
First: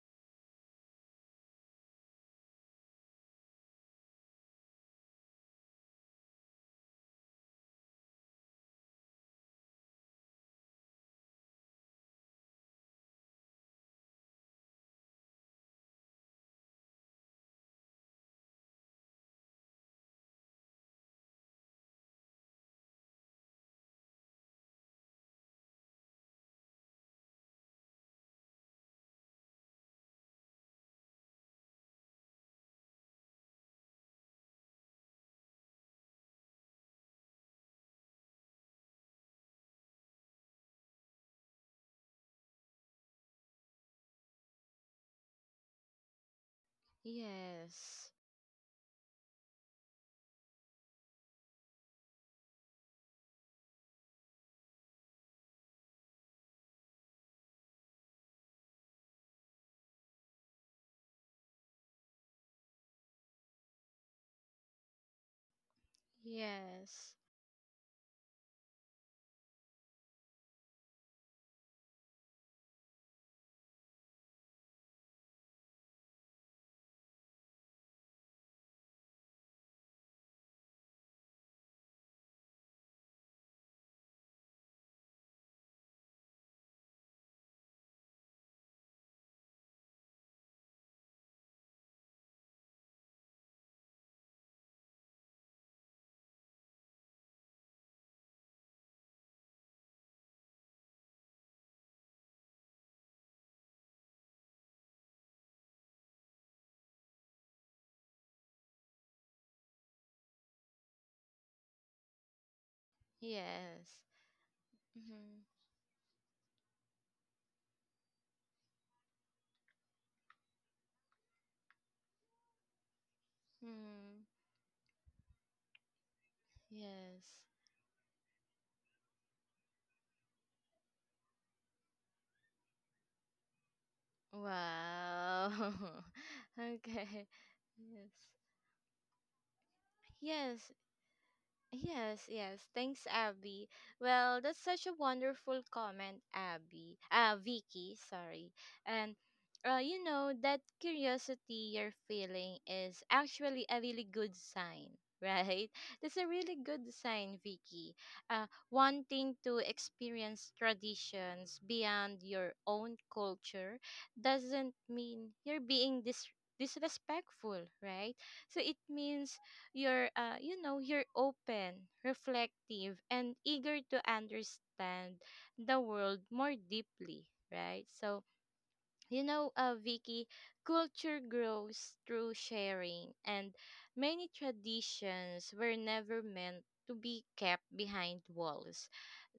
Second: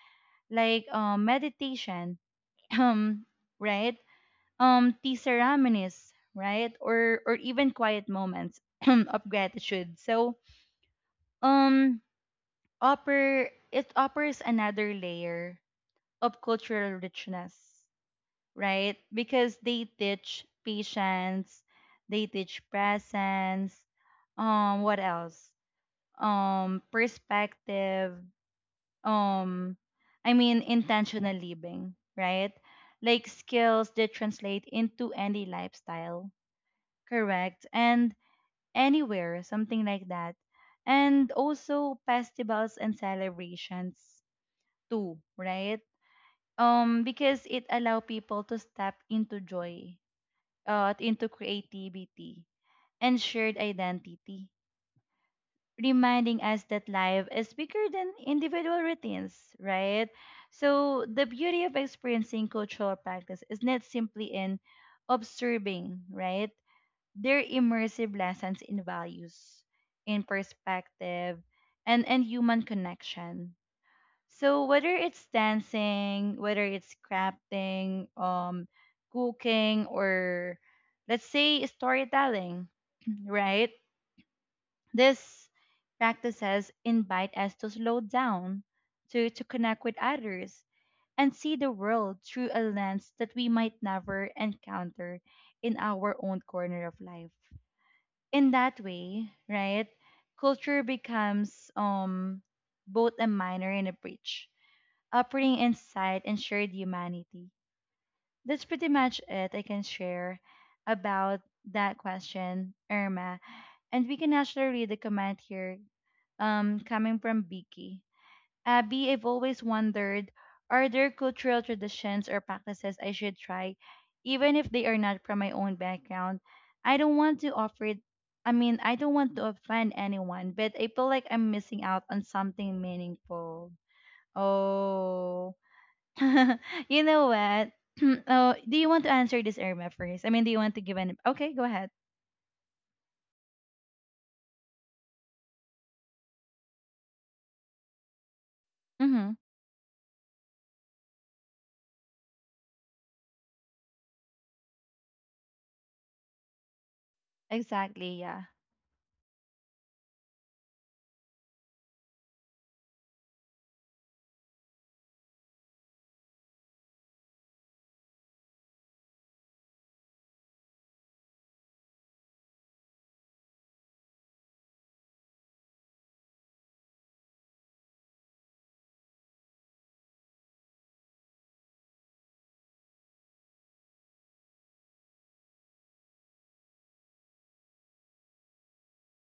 [SPEAKER 1] like meditation, [CLEARS THROAT] um, right? Tea ceremonies, right? Or even quiet moments [CLEARS THROAT] of gratitude. So um, offers another layer of cultural richness, right? Because they teach patience, they teach presence. What else? Um, perspective, um I mean intentional living, right, like skills that translate into any lifestyle, correct, and anywhere, something like that. And also festivals and celebrations too, right? Because it allow
[SPEAKER 2] yes,
[SPEAKER 1] people to step into joy, uh, into creativity, and shared identity, reminding us that life is bigger than individual routines, right? So the beauty of experiencing cultural practice is not simply in observing, right?
[SPEAKER 2] yes,
[SPEAKER 1] They're immersive lessons in values, in perspective, and, human connection. So whether it's dancing, whether it's crafting, cooking, or let's say storytelling, [CLEARS THROAT] right? This practices invite us to slow down, to, connect with others, and see the world through a lens that we might never encounter in our own corner of life. In that way, right, culture becomes both a minor and a bridge, offering insight and shared humanity. That's pretty much it I can share about that question, Irma.
[SPEAKER 2] yes,
[SPEAKER 1] And we can actually read the
[SPEAKER 2] mm-hmm.
[SPEAKER 1] comment here, coming from Vicky. Abby, I've always wondered, are there cultural traditions or practices I should try,
[SPEAKER 2] Hmm.
[SPEAKER 1] even if they are not from my own background? I don't want
[SPEAKER 2] Yes.
[SPEAKER 1] to offer it. I mean, I don't want to offend anyone, but I feel like I'm missing out on something meaningful.
[SPEAKER 2] Wow.
[SPEAKER 1] Oh, [LAUGHS]
[SPEAKER 2] [LAUGHS]
[SPEAKER 1] you know
[SPEAKER 2] Okay.
[SPEAKER 1] what?
[SPEAKER 2] Yes,
[SPEAKER 1] [CLEARS THROAT] oh, do you want to answer this, Irma, first? I mean, do you
[SPEAKER 2] yes.
[SPEAKER 1] want to give an? Okay, go ahead.
[SPEAKER 2] Yes, yes. Thanks, Abby. Well, that's such a wonderful comment, Abby. Vicky, sorry. And
[SPEAKER 1] Mm-hmm.
[SPEAKER 2] you know, that curiosity you're feeling is actually a really good sign, right? [LAUGHS] That's a really good sign, Vicky.
[SPEAKER 1] Exactly. Yeah.
[SPEAKER 2] Uh, wanting to experience traditions beyond your own culture doesn't mean disrespectful, right? So it means you're you know you're open, reflective, and eager to understand the world more deeply, right? So you know, Vicky, culture grows through sharing, and many traditions were never meant to be kept behind walls.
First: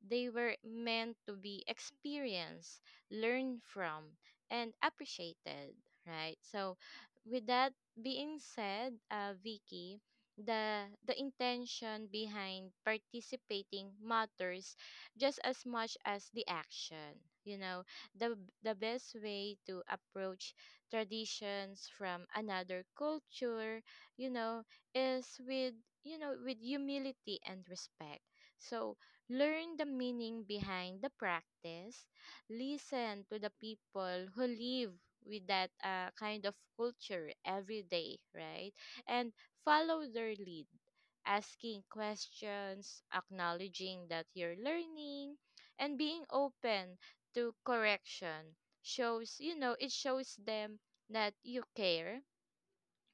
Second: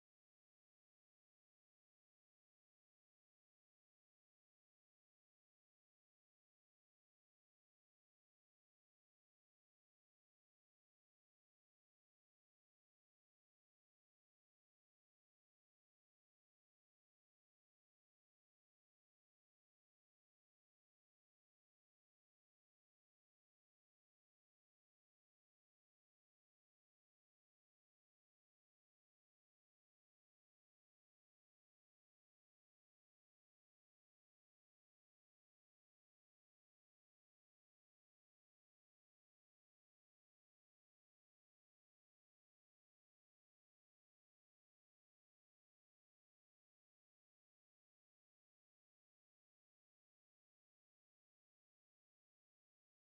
[SPEAKER 2] They were meant to be experienced, learned from, and appreciated, right? So, with that being said, Vicky, the intention behind participating matters just as much as the action. You know, the best way to approach traditions from another culture, you know, is with you know with humility and respect. So learn the meaning behind the practice, listen to the people who live with that kind of culture every day, right? And follow their lead, asking questions, acknowledging that you're learning, and being open to correction shows, you know, it shows them that you care,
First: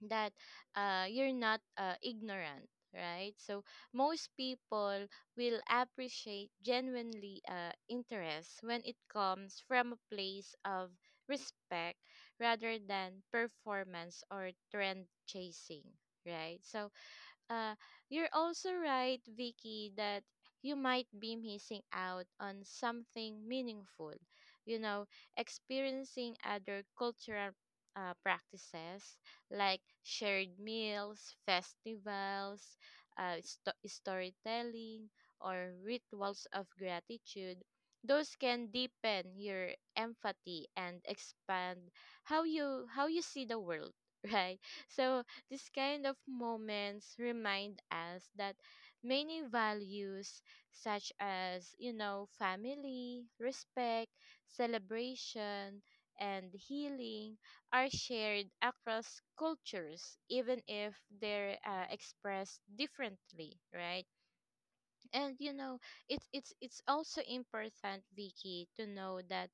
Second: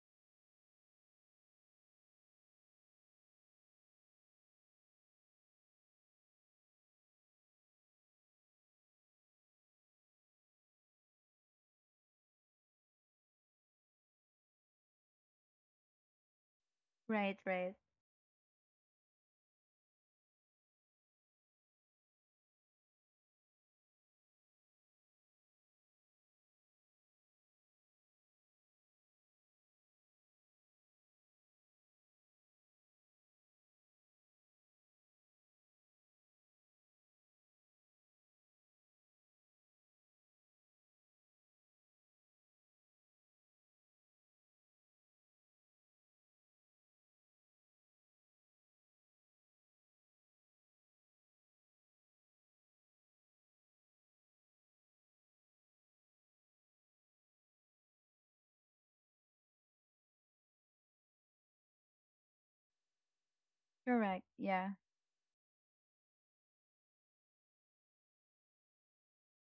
[SPEAKER 2] that you're not ignorant, right? So most people will appreciate genuinely interest when it comes from a place of respect rather than performance or trend chasing, right? So
[SPEAKER 1] Right. Right.
[SPEAKER 2] uh, you're also right, Vicky, that you might be missing out on something meaningful. You know, experiencing other cultural practices like shared meals, festivals, storytelling, or rituals of gratitude. Those can deepen your empathy and expand how you see the world, [LAUGHS] right? So these kind of moments remind us that many values, such as, you know, family, respect, celebration, and healing, are shared across cultures, even if they're expressed differently, right?
[SPEAKER 1] Correct. Yeah.
[SPEAKER 2] And you know it's also important, Vicky, to know that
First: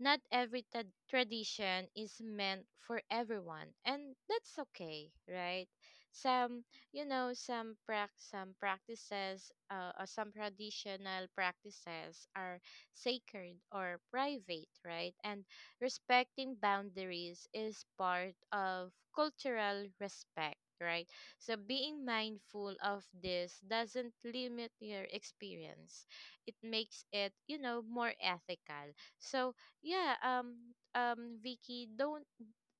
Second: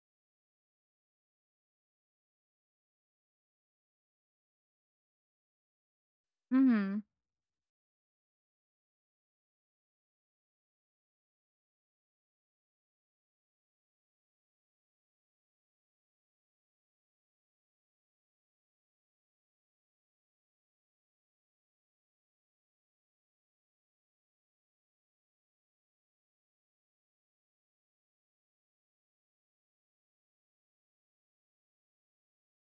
[SPEAKER 2] not every t- tradition is meant for everyone, and that's okay, right? Some
[SPEAKER 1] Mm-hmm.
[SPEAKER 2] you know some practices or some traditional practices are sacred or private, right? And respecting boundaries is part of cultural respect, right? So being mindful of this doesn't limit your experience. It makes it, you know, more ethical. So yeah, Vicky, don't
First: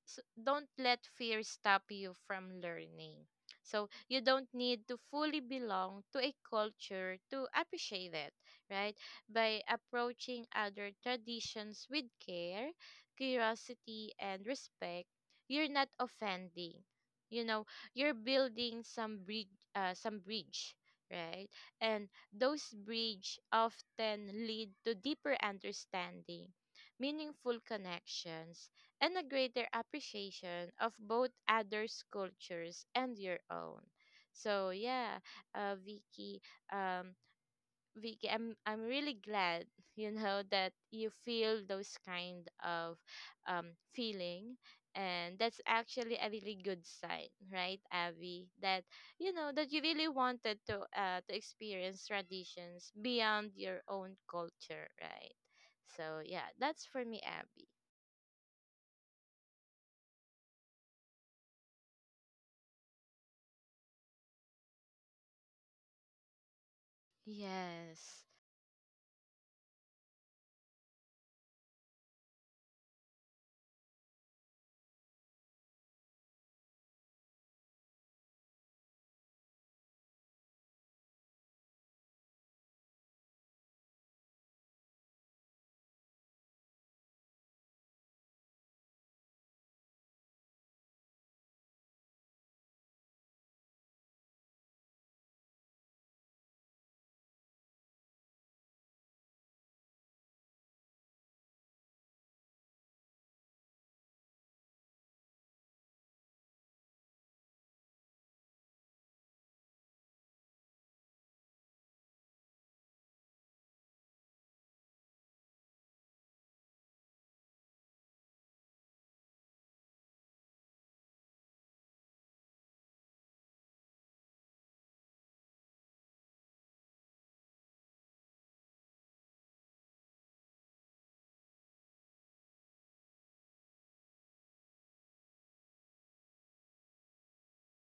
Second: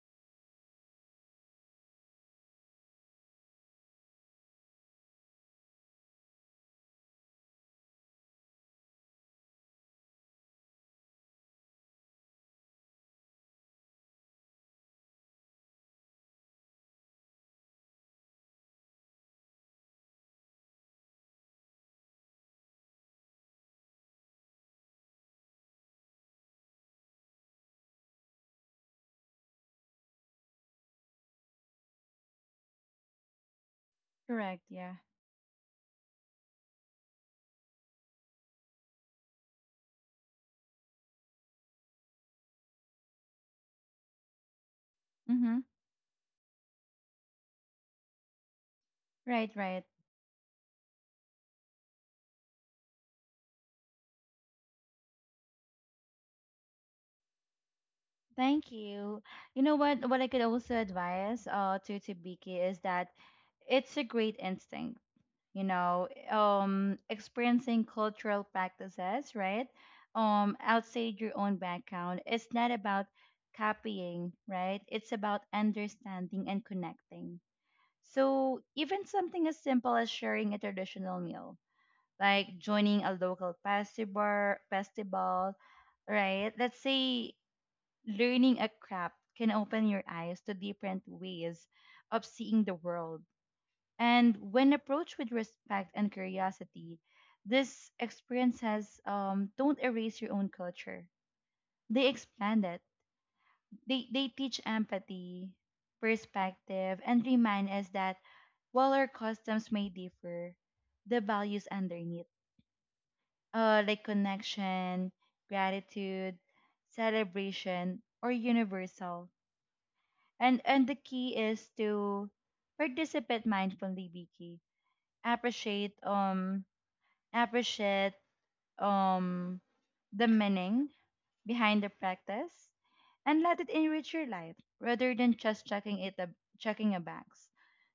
[SPEAKER 2] don't let fear stop you from learning. So you don't need to fully belong to a culture to appreciate it, right? By approaching other traditions with care, curiosity, and respect, you're not offending. You know, you're building some bridge, uh, some bridge, right? And those bridge often lead to deeper understanding, meaningful connections, and a greater appreciation of both others' cultures and your own.
[SPEAKER 1] Correct.
[SPEAKER 2] So
[SPEAKER 1] Yeah.
[SPEAKER 2] yeah, Vicky, um, Vicky, I'm really glad [LAUGHS] you know that you feel those kind of feeling, and
[SPEAKER 1] Mm-hmm.
[SPEAKER 2] that's actually a really good sign, right, Abby? That you know
[SPEAKER 1] Right.
[SPEAKER 2] that you
[SPEAKER 1] Right.
[SPEAKER 2] really wanted to experience traditions beyond your own culture, right? So yeah, that's for me, Abby.
[SPEAKER 1] Thank you. You know what? What I could also advise to Biki is that it's a great instinct. You know, experiencing
[SPEAKER 2] Yes.
[SPEAKER 1] cultural practices, right? Outside your own background. It's not about copying, right? It's about understanding and connecting. So even something as simple as sharing a traditional meal, like joining a local festival, right? Let's say learning a craft can open your eyes to different ways of seeing the world. And when approached with respect and curiosity, these experiences don't erase your own culture. They expand it. They teach empathy, perspective, and remind us that while our customs may differ, the values underneath, like connection, gratitude, celebration, or universal. And the key is to participate mindfully, Vicky. Appreciate appreciate um the meaning behind the practice and let it enrich your life rather than just checking a box.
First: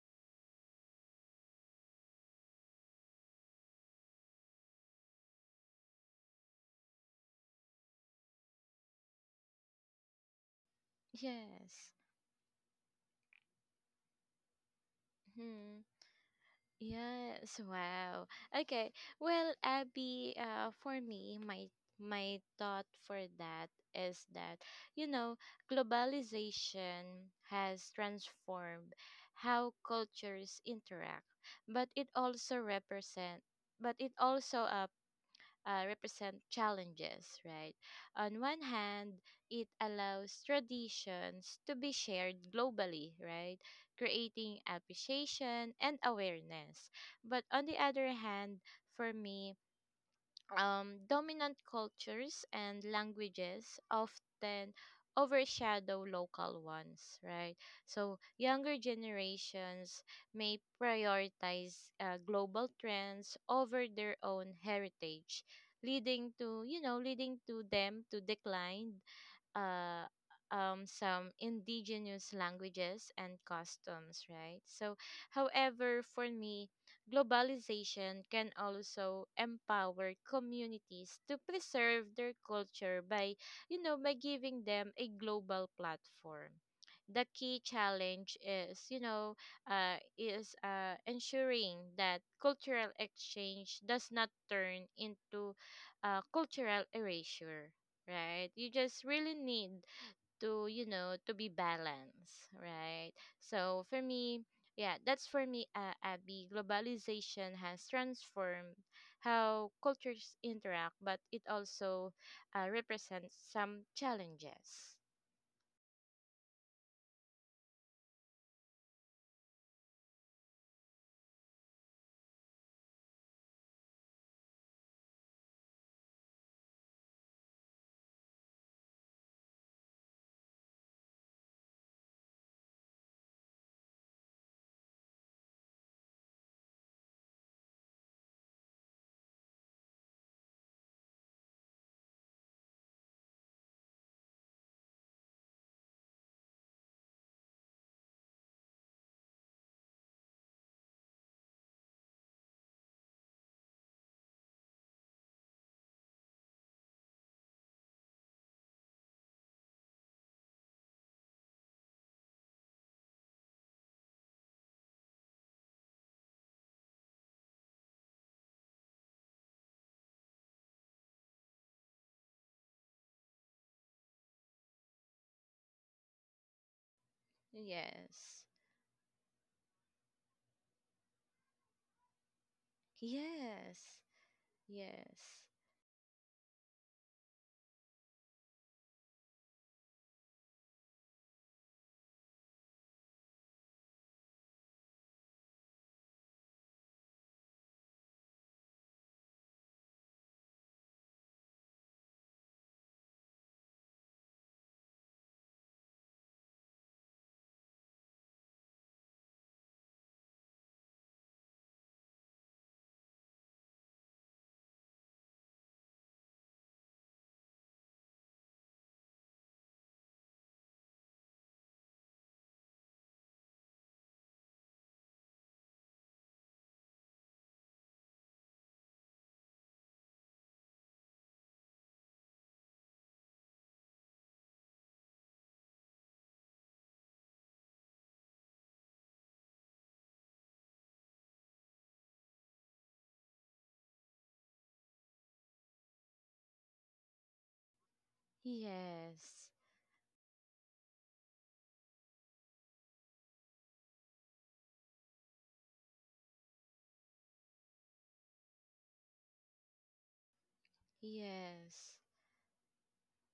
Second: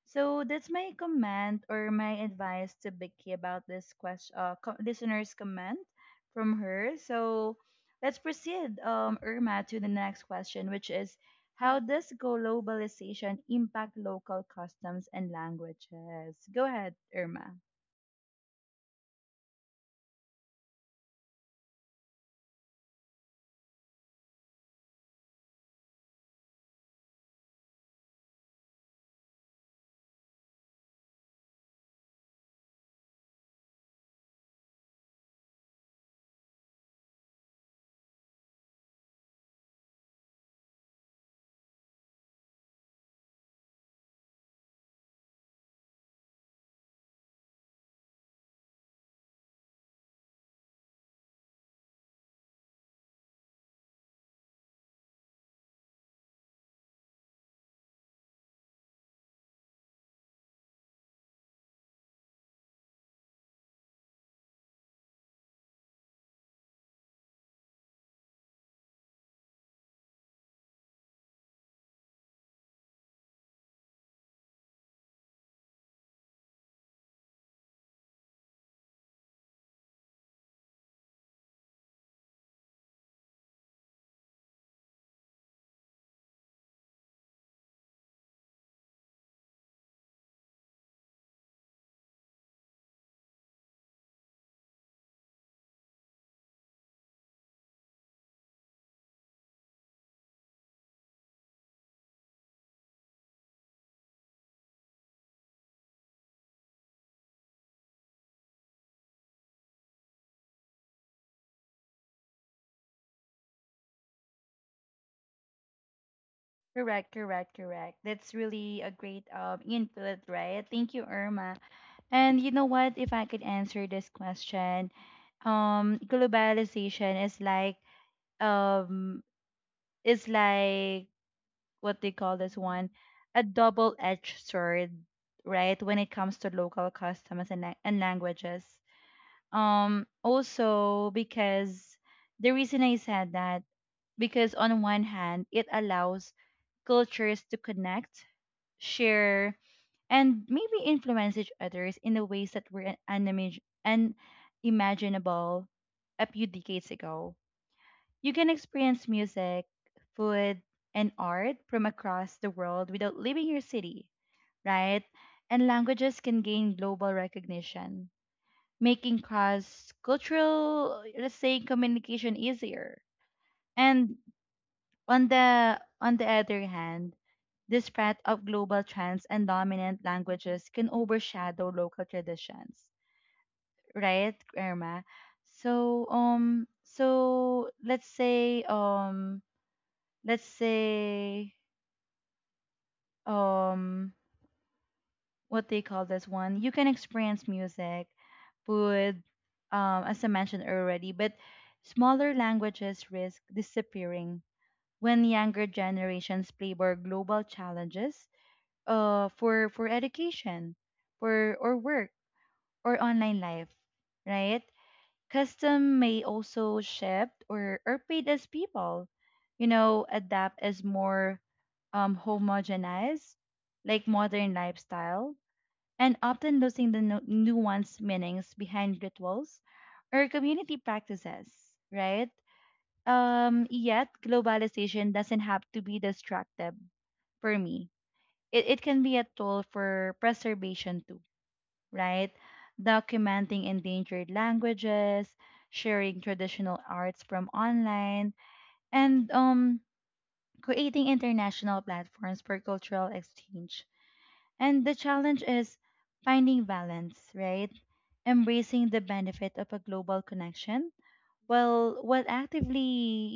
[SPEAKER 1] So that's my comment or my advice to Becky about this question, listener's comment from her. So let's proceed, Irma, to the next question, which is, how
[SPEAKER 2] Yes.
[SPEAKER 1] does globalization impact local customs and
[SPEAKER 2] Hmm.
[SPEAKER 1] languages? Go ahead, Irma.
[SPEAKER 2] Yes. Wow. Okay. Well, Abby, for me, my thought for that is that you know globalization has transformed how cultures interact, but but it also represent challenges, right? On one hand, it allows traditions to be shared globally, right? Creating appreciation and awareness. But on the other hand, for me, dominant cultures and languages often overshadow local ones, right? So younger generations may prioritize global trends over their own heritage, leading to you know leading to them to decline uh, some indigenous languages and customs, right? So, however, for me, globalization can also empower communities to preserve their culture by, you know, by giving them a global platform. The key challenge is, you know, is ensuring that cultural exchange does not turn into cultural erasure, right? You just really need to, you know, to be balanced, right? So for me, yeah, that's for me, Abby. Globalization has transformed how cultures interact, but it also represents some challenges.
[SPEAKER 1] Correct. That's really a great input, right? Thank you, Irma. And you know what? If I could answer this question, globalization is like um is like what they call this one, a double-edged sword, right? When it comes to local customs and, and languages. Also because the reason I said that, because on one hand, it allows cultures to connect, share, and maybe influence each others in the ways that were unimaginable a few decades ago. You can experience music, food, and art from across the world without leaving your city, right? And languages can gain global recognition, making cross cultural, let's say, communication easier. And on the other hand, the spread of
[SPEAKER 2] Yes.
[SPEAKER 1] global trends and dominant languages can overshadow local traditions,
[SPEAKER 2] Yes.
[SPEAKER 1] right, Irma?
[SPEAKER 2] Yes.
[SPEAKER 1] So so let's say let's say um what they call this one. You can experience music with as I mentioned already, but smaller languages risk disappearing when younger generations play more global challenges for education, for or work or online life, right? Custom may also shift or paid, as people, you know, adapt as more homogenized, like modern lifestyle, and often losing the nuanced meanings behind rituals or community practices, right? Um, yet globalization doesn't have to be destructive. For me, it can be a tool for preservation too, right? Documenting endangered languages, sharing traditional arts from online, and
[SPEAKER 2] Yes.
[SPEAKER 1] creating international platforms for cultural exchange. And the challenge is finding balance, right? Embracing the benefit of a global connection
[SPEAKER 2] Yes.
[SPEAKER 1] while actively,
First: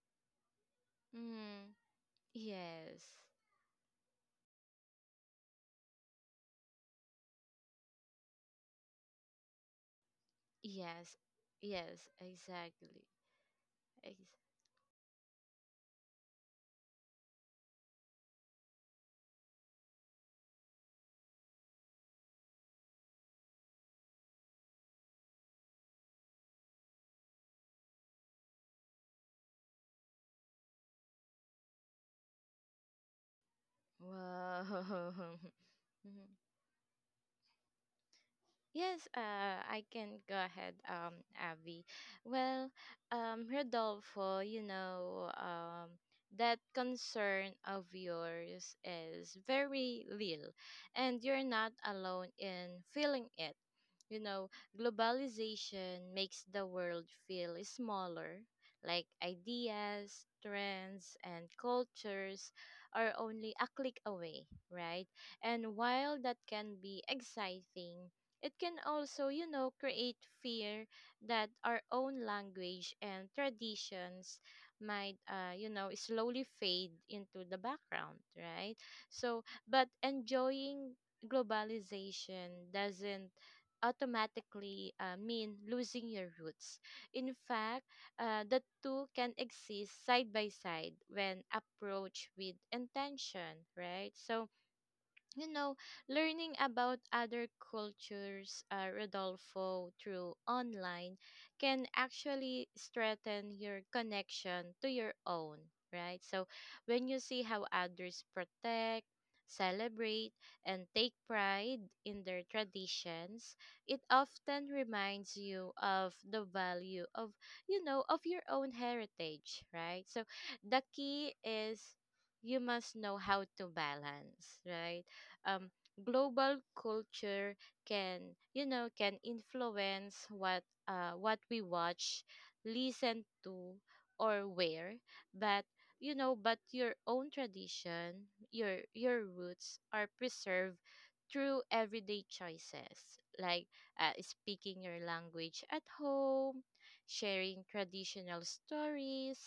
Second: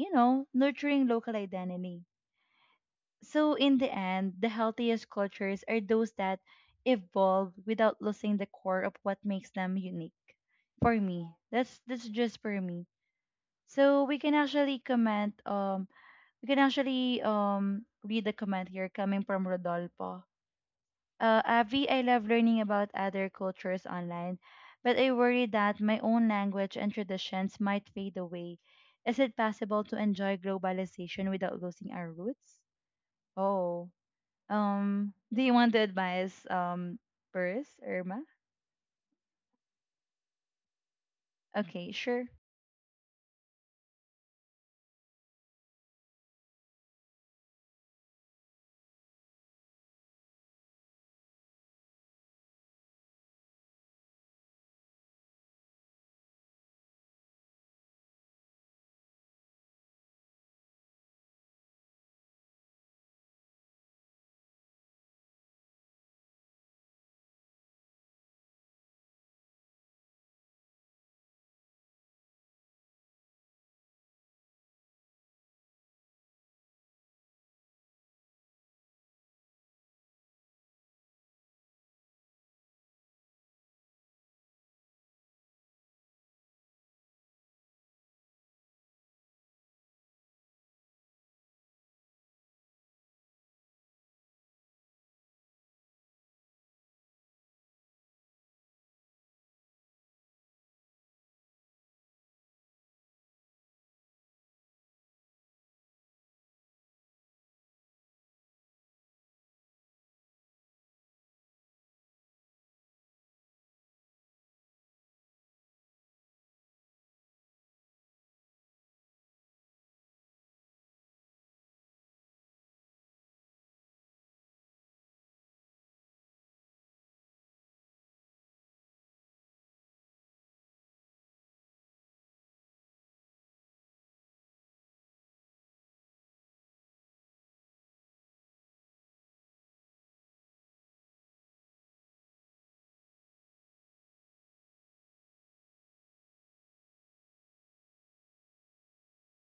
[SPEAKER 1] you know, nurturing local
[SPEAKER 2] Mm.
[SPEAKER 1] identity.
[SPEAKER 2] Yes.
[SPEAKER 1] So in the end, the healthiest cultures are those that evolve without losing the core of what makes them unique. For
[SPEAKER 2] Yes.
[SPEAKER 1] me, that's
[SPEAKER 2] Yes.
[SPEAKER 1] just for me.
[SPEAKER 2] Exactly.
[SPEAKER 1] So we
[SPEAKER 2] Ex-
[SPEAKER 1] can actually comment. We can actually read the comment here coming from Rodolfo. Avi, I love learning about other cultures online, but I worry that my own language and traditions might fade away. Is it possible to enjoy globalization without losing our roots? Oh,
[SPEAKER 2] Wow.
[SPEAKER 1] do
[SPEAKER 2] [LAUGHS]
[SPEAKER 1] you want to
[SPEAKER 2] Mhm.
[SPEAKER 1] advise, first, Irma?
[SPEAKER 2] Yes, I can go ahead, Abby.
[SPEAKER 1] Okay, sure.
[SPEAKER 2] Well, Rodolfo, you know, that concern of yours is very real, and you're not alone in feeling it. You know, globalization makes the world feel smaller, like ideas, trends, and cultures are only a click away, right? And while that can be exciting, it can also, you know, create fear that our own language and traditions might, you know, slowly fade into the background, right? So, but enjoying globalization doesn't automatically mean losing your roots. In fact, the two can exist side by side when approached with intention, right? So, you know, learning about other cultures, Rodolfo, through online can actually strengthen your connection to your own, right? So when you see how others protect, celebrate, and take pride in their traditions, it often reminds you of the value of, you know, of your own heritage, right? So the key is you must know how to balance, right? um, Global culture can you know can influence what we watch, listen to, or wear, but you know but your own tradition, your roots are preserved through everyday choices like speaking your language at home, sharing traditional stories,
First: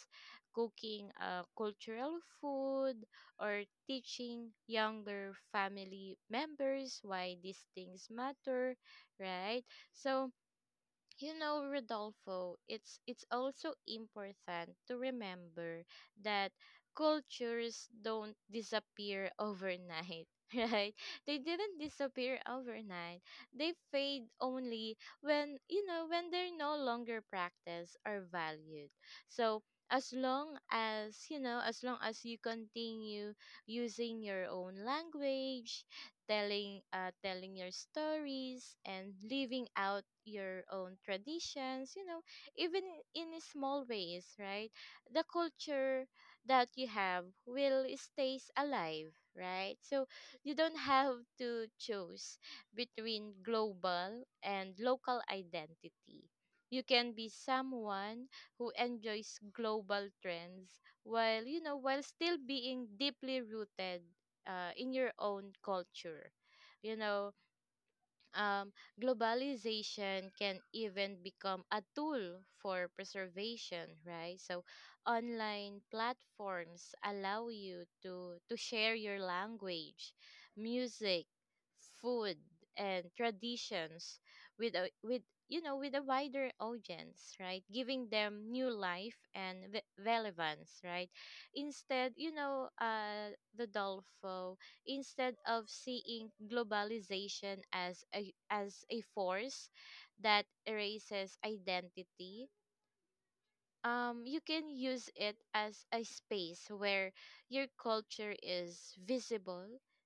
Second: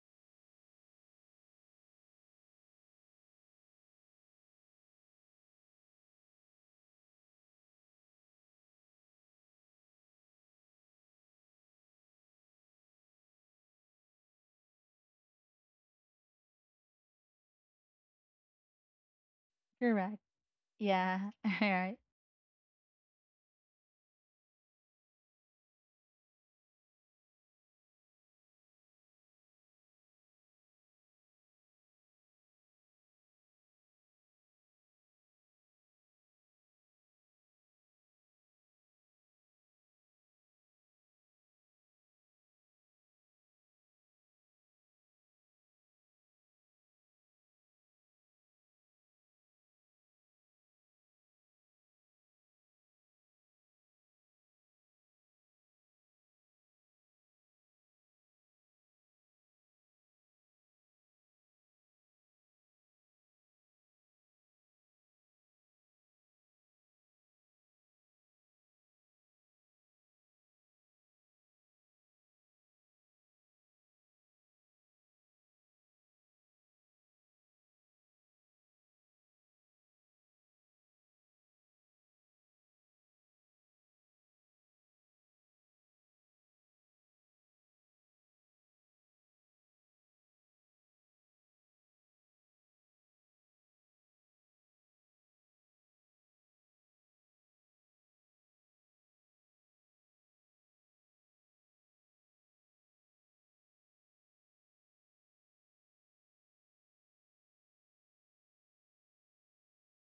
[SPEAKER 2] cooking cultural food, or teaching younger family members why these things matter, right? So, you know, Rodolfo, it's also important to remember that cultures don't disappear
[SPEAKER 1] Correct.
[SPEAKER 2] overnight, [LAUGHS] right?
[SPEAKER 1] Yeah.
[SPEAKER 2] They
[SPEAKER 1] [LAUGHS] All
[SPEAKER 2] didn't
[SPEAKER 1] right.
[SPEAKER 2] disappear overnight. They fade only when, you know, when they're no longer practiced or valued. So, as long as, you know, as long as you continue using your own language, telling telling your stories, and living out your own traditions, you know, even in small ways, right, the culture that you have will stays alive, right? So you don't have to choose between global and local identity. You can be someone who enjoys global trends while you know while still being deeply rooted in your own culture, you know. um, Globalization can even become a tool for preservation, right? So online platforms allow you to share your language, music, food, and traditions with a with you know with a wider audience, right, giving them new life and relevance, right? Instead, you know, the Dolfo, instead of seeing globalization as as a force that erases identity, you can use it as a space where your culture is visible,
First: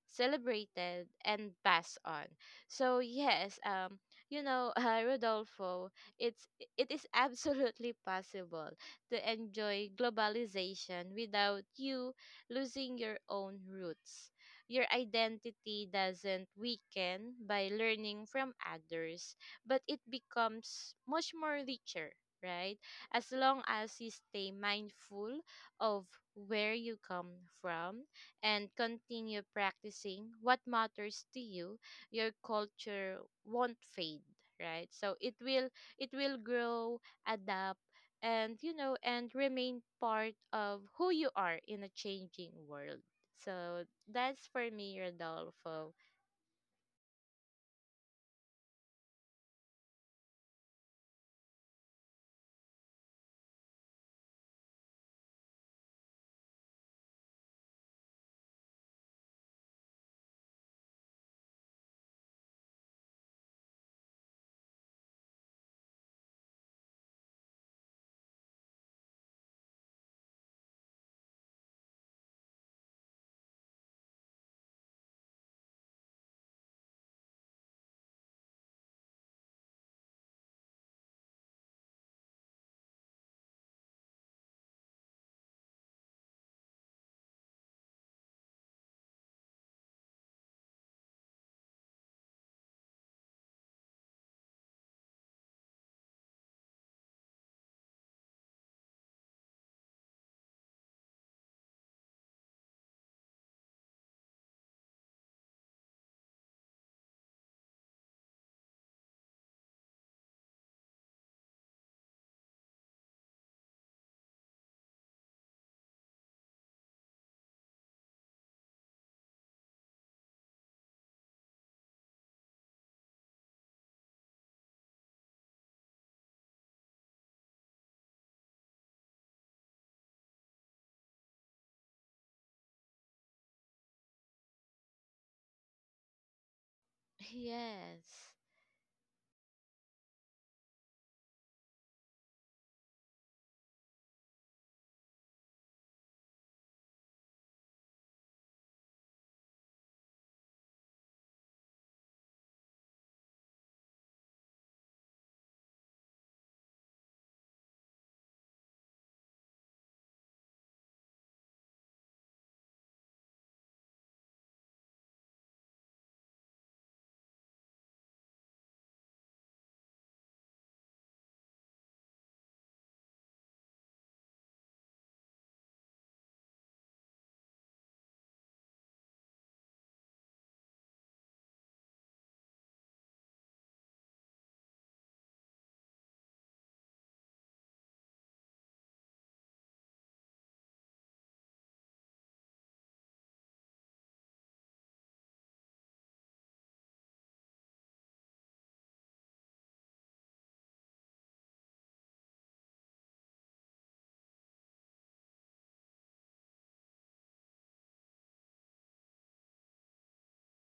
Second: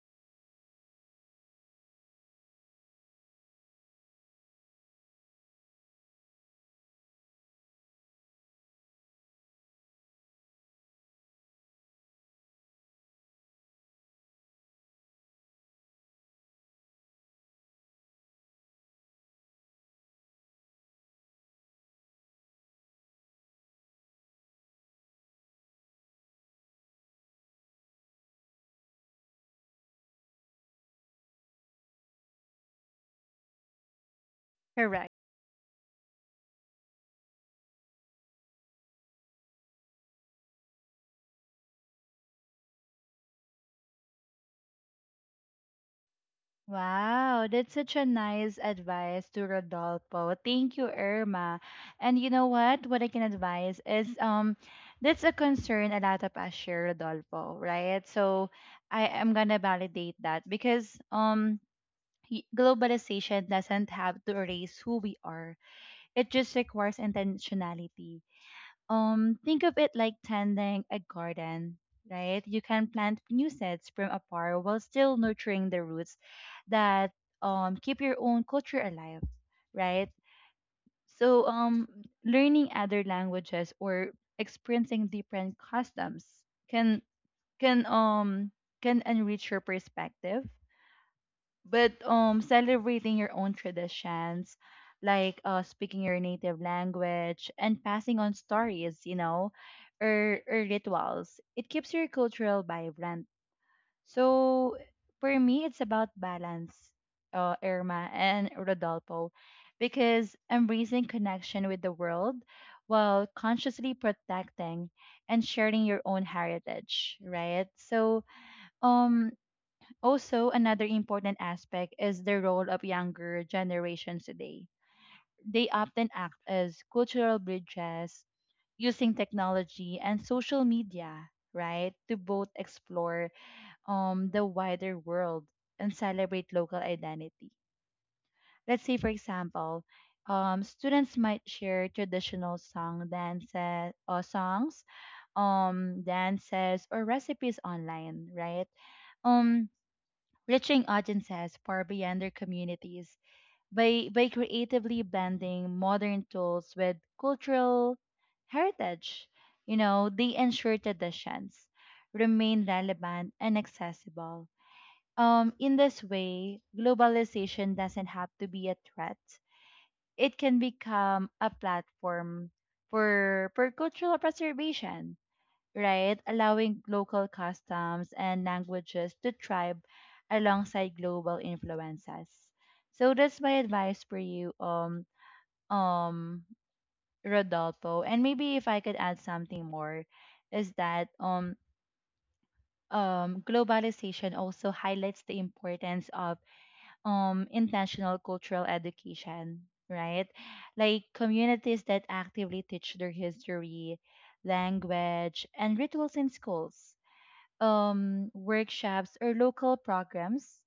[SPEAKER 2] celebrated, and passed on. So yes, you know [LAUGHS] Rodolfo, it's it is absolutely possible to enjoy globalization without you losing your own roots. Your identity doesn't weaken by learning from others, but it becomes much more richer, right? As long as you stay mindful of where you come from and continue practicing what matters to you, your culture won't fade, right?
[SPEAKER 1] Correct.
[SPEAKER 2] So it will grow, adapt, and you know and remain part of who you are in a changing world. So that's for me, Rodolfo.
[SPEAKER 1] Wow, that's such a nice advice to Rodolfo. Thank you, Irma. And you know what? What I can advise is, that's a concern a lot of us share, Rodolfo, right? So I am gonna validate that because globalization doesn't have to erase who we are. It just requires intentionality. Think of it like tending a garden, right? You can plant new seeds from afar while still nurturing the roots that keep your own culture alive, right? So learning other languages or experiencing different customs can can um enrich your perspective, but celebrating your own traditions, like speaking your native language and passing on stories, you know, or rituals, it keeps your cultural vibrant. So for me, it's about balance, uh, Irma and Rodolfo, because embracing connection with the world while consciously protecting and sharing your own heritage, right? So um also, another important aspect is the role of younger generations today. They often act as cultural bridges using technology and social media, right, to both explore the wider world and celebrate local
[SPEAKER 2] [LAUGHS]
[SPEAKER 1] identity.
[SPEAKER 2] Yes.
[SPEAKER 1] Let's say, for example, students might share traditional songs, dances or recipes online, right? Um, reaching audiences far beyond their communities by, creatively blending modern tools with cultural heritage. You know, they ensure traditions remain relevant and accessible. In this way, globalization doesn't have to be a threat. It can become a platform for, cultural preservation, right? Allowing local customs and languages to thrive alongside global influences. So that's my advice for you, um, Rodolfo. And maybe if I could add something more, is that globalization also highlights the importance of intentional cultural education, right? Like communities that actively teach their history, language, and rituals in schools, workshops or local programs,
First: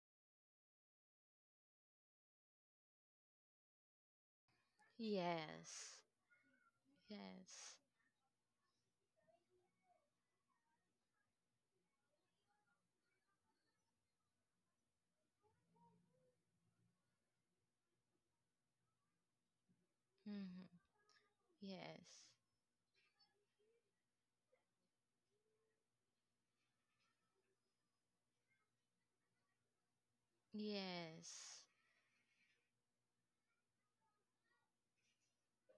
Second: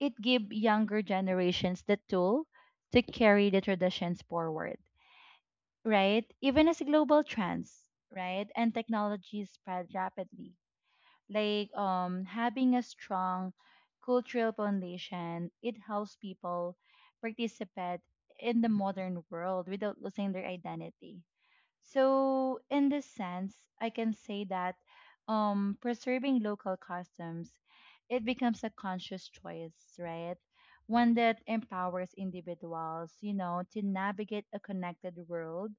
[SPEAKER 1] it give younger generations the tool to carry the traditions forward,
[SPEAKER 2] Yes.
[SPEAKER 1] right? Even as global trends,
[SPEAKER 2] Yes.
[SPEAKER 1] right, and technology spread rapidly. Like having a strong cultural foundation, it helps people participate in the modern world without losing their
[SPEAKER 2] Hmm.
[SPEAKER 1] identity.
[SPEAKER 2] Yes.
[SPEAKER 1] So, in this sense, I can say that preserving local customs, it becomes a conscious choice, right? One that
[SPEAKER 2] Yes.
[SPEAKER 1] empowers individuals, you know, to navigate a connected world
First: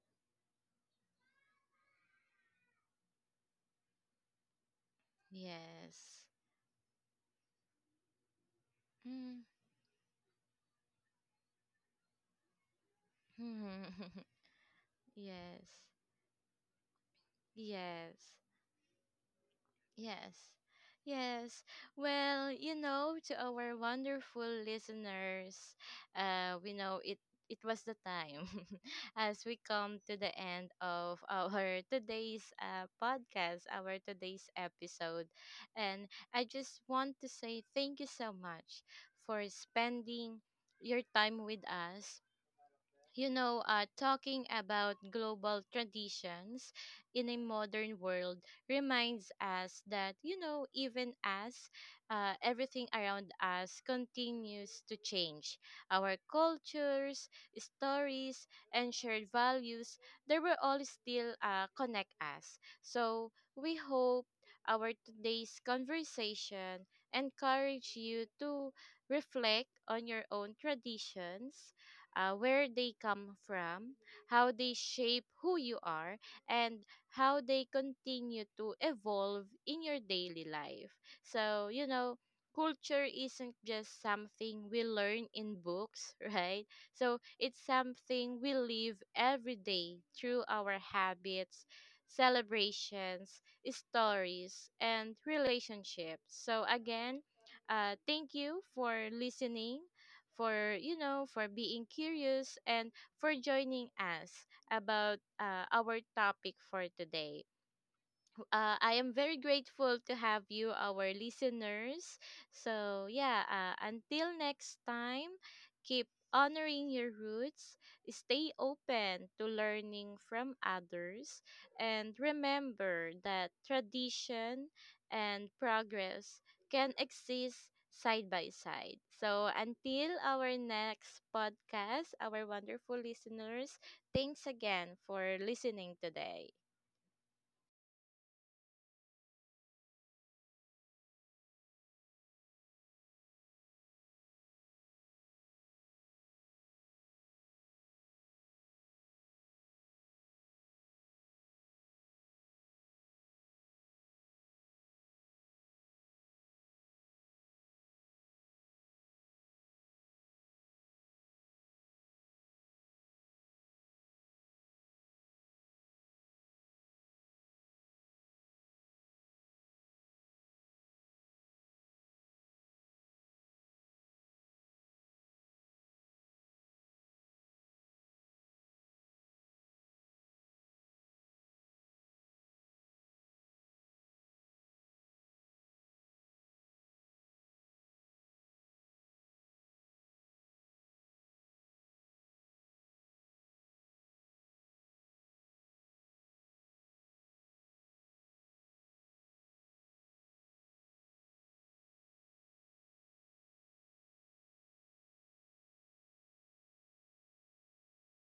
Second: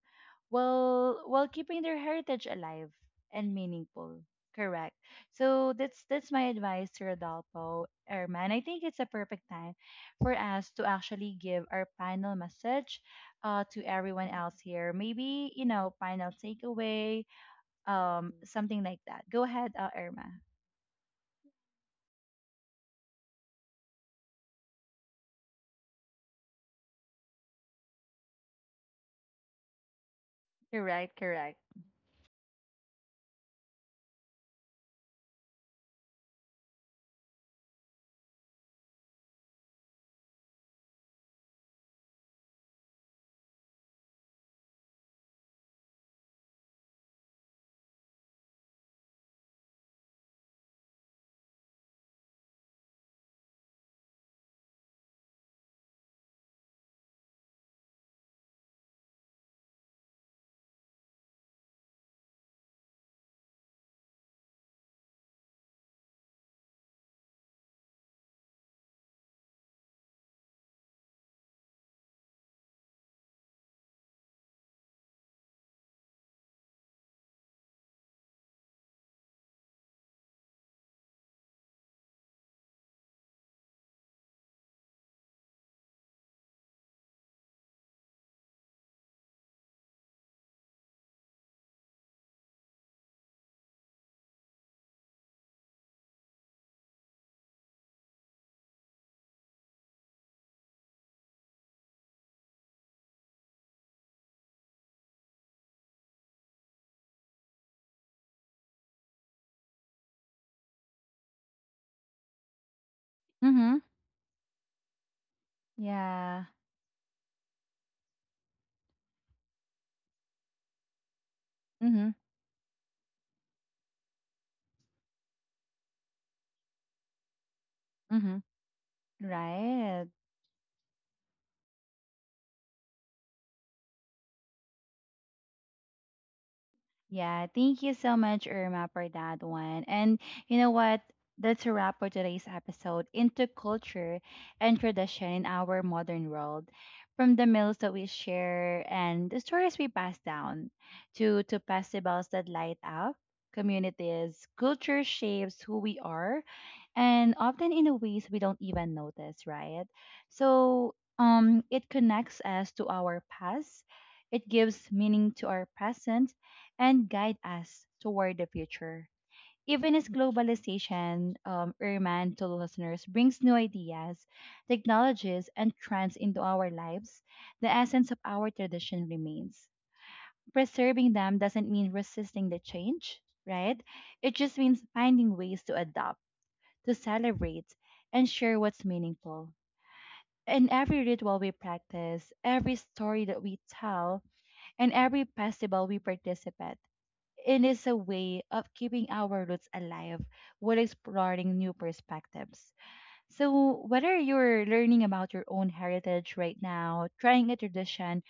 [SPEAKER 1] while keeping their heritage alive and meaningful. Correct. So that's
[SPEAKER 2] Yes.
[SPEAKER 1] my advice to Rodolfo Erman. I think it's a perfect
[SPEAKER 2] Hmm.
[SPEAKER 1] time for us to actually give our final message to everyone
[SPEAKER 2] [LAUGHS]
[SPEAKER 1] else here. Maybe,
[SPEAKER 2] Yes.
[SPEAKER 1] you know, final takeaway,
[SPEAKER 2] Yes.
[SPEAKER 1] something like that. Go ahead, Irma.
[SPEAKER 2] Yes. Yes. Well, you know, to our wonderful listeners, we know it it was the time [LAUGHS] as we come to the end
[SPEAKER 1] Correct,
[SPEAKER 2] of
[SPEAKER 1] correct.
[SPEAKER 2] our today's podcast, our today's episode. And I just want to say thank you so much for spending your time with us, you know, talking about global traditions in a modern world reminds us that, you know, even as everything around us continues to change, our cultures, stories, and shared values, they will all still connect us. So we hope our today's conversation encourage you to reflect on your own traditions, where they come from, how they shape who you are, and how they continue to evolve in your daily life. So, you know, culture isn't just something we learn in books, [LAUGHS] right? So, it's something we live every day through our habits, celebrations, stories, and relationships. So, again, thank you for listening, for you know for being curious, and for joining us about our topic for today. I am very grateful to have you, our listeners. So, yeah,
[SPEAKER 1] Mm-hmm.
[SPEAKER 2] until next time, keep
[SPEAKER 1] Yeah.
[SPEAKER 2] honoring your roots, stay open to learning from others,
[SPEAKER 1] Mm-hmm.
[SPEAKER 2] and remember that tradition and progress can exist side
[SPEAKER 1] Mm-hmm.
[SPEAKER 2] by side. So,
[SPEAKER 1] Right.
[SPEAKER 2] until our next podcast, our wonderful listeners, thanks again for listening today.
[SPEAKER 1] Yeah, thank you so much, Irma, for that one. And you know what? That's a wrap for today's episode into culture and tradition in our modern world. From the meals that we share and the stories we pass down to, festivals that light up communities, culture shapes who we are, and often in a ways we don't even notice, right? So it connects us to our past, it gives meaning to our present and guide us toward the future. Even as globalization, Irman, to listeners, brings new ideas, technologies, and trends into our lives, the essence of our tradition remains. Preserving them doesn't mean resisting the change, right? It just means finding ways to adapt, to celebrate, and share what's meaningful. In every ritual we practice, every story that we tell, and every festival we participate, it is a way of keeping our roots alive while exploring new perspectives. So, whether you're learning about your own heritage right now, trying a tradition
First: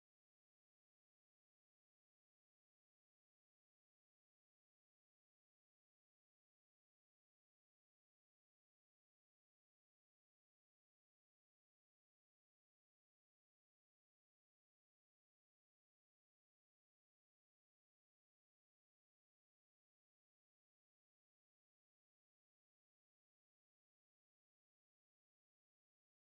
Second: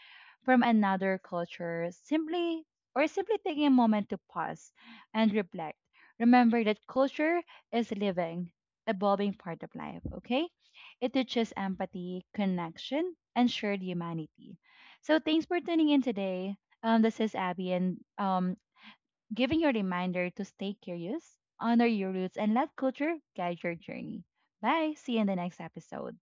[SPEAKER 1] from another culture, simply taking a moment to pause and reflect, remember that culture is a living, evolving part of life, okay? It teaches empathy, connection, and shared humanity. So, thanks for tuning in today. This is Abby, and um, giving you a reminder to stay curious, honor your roots, and let culture guide your journey. Bye. See you in the next episode.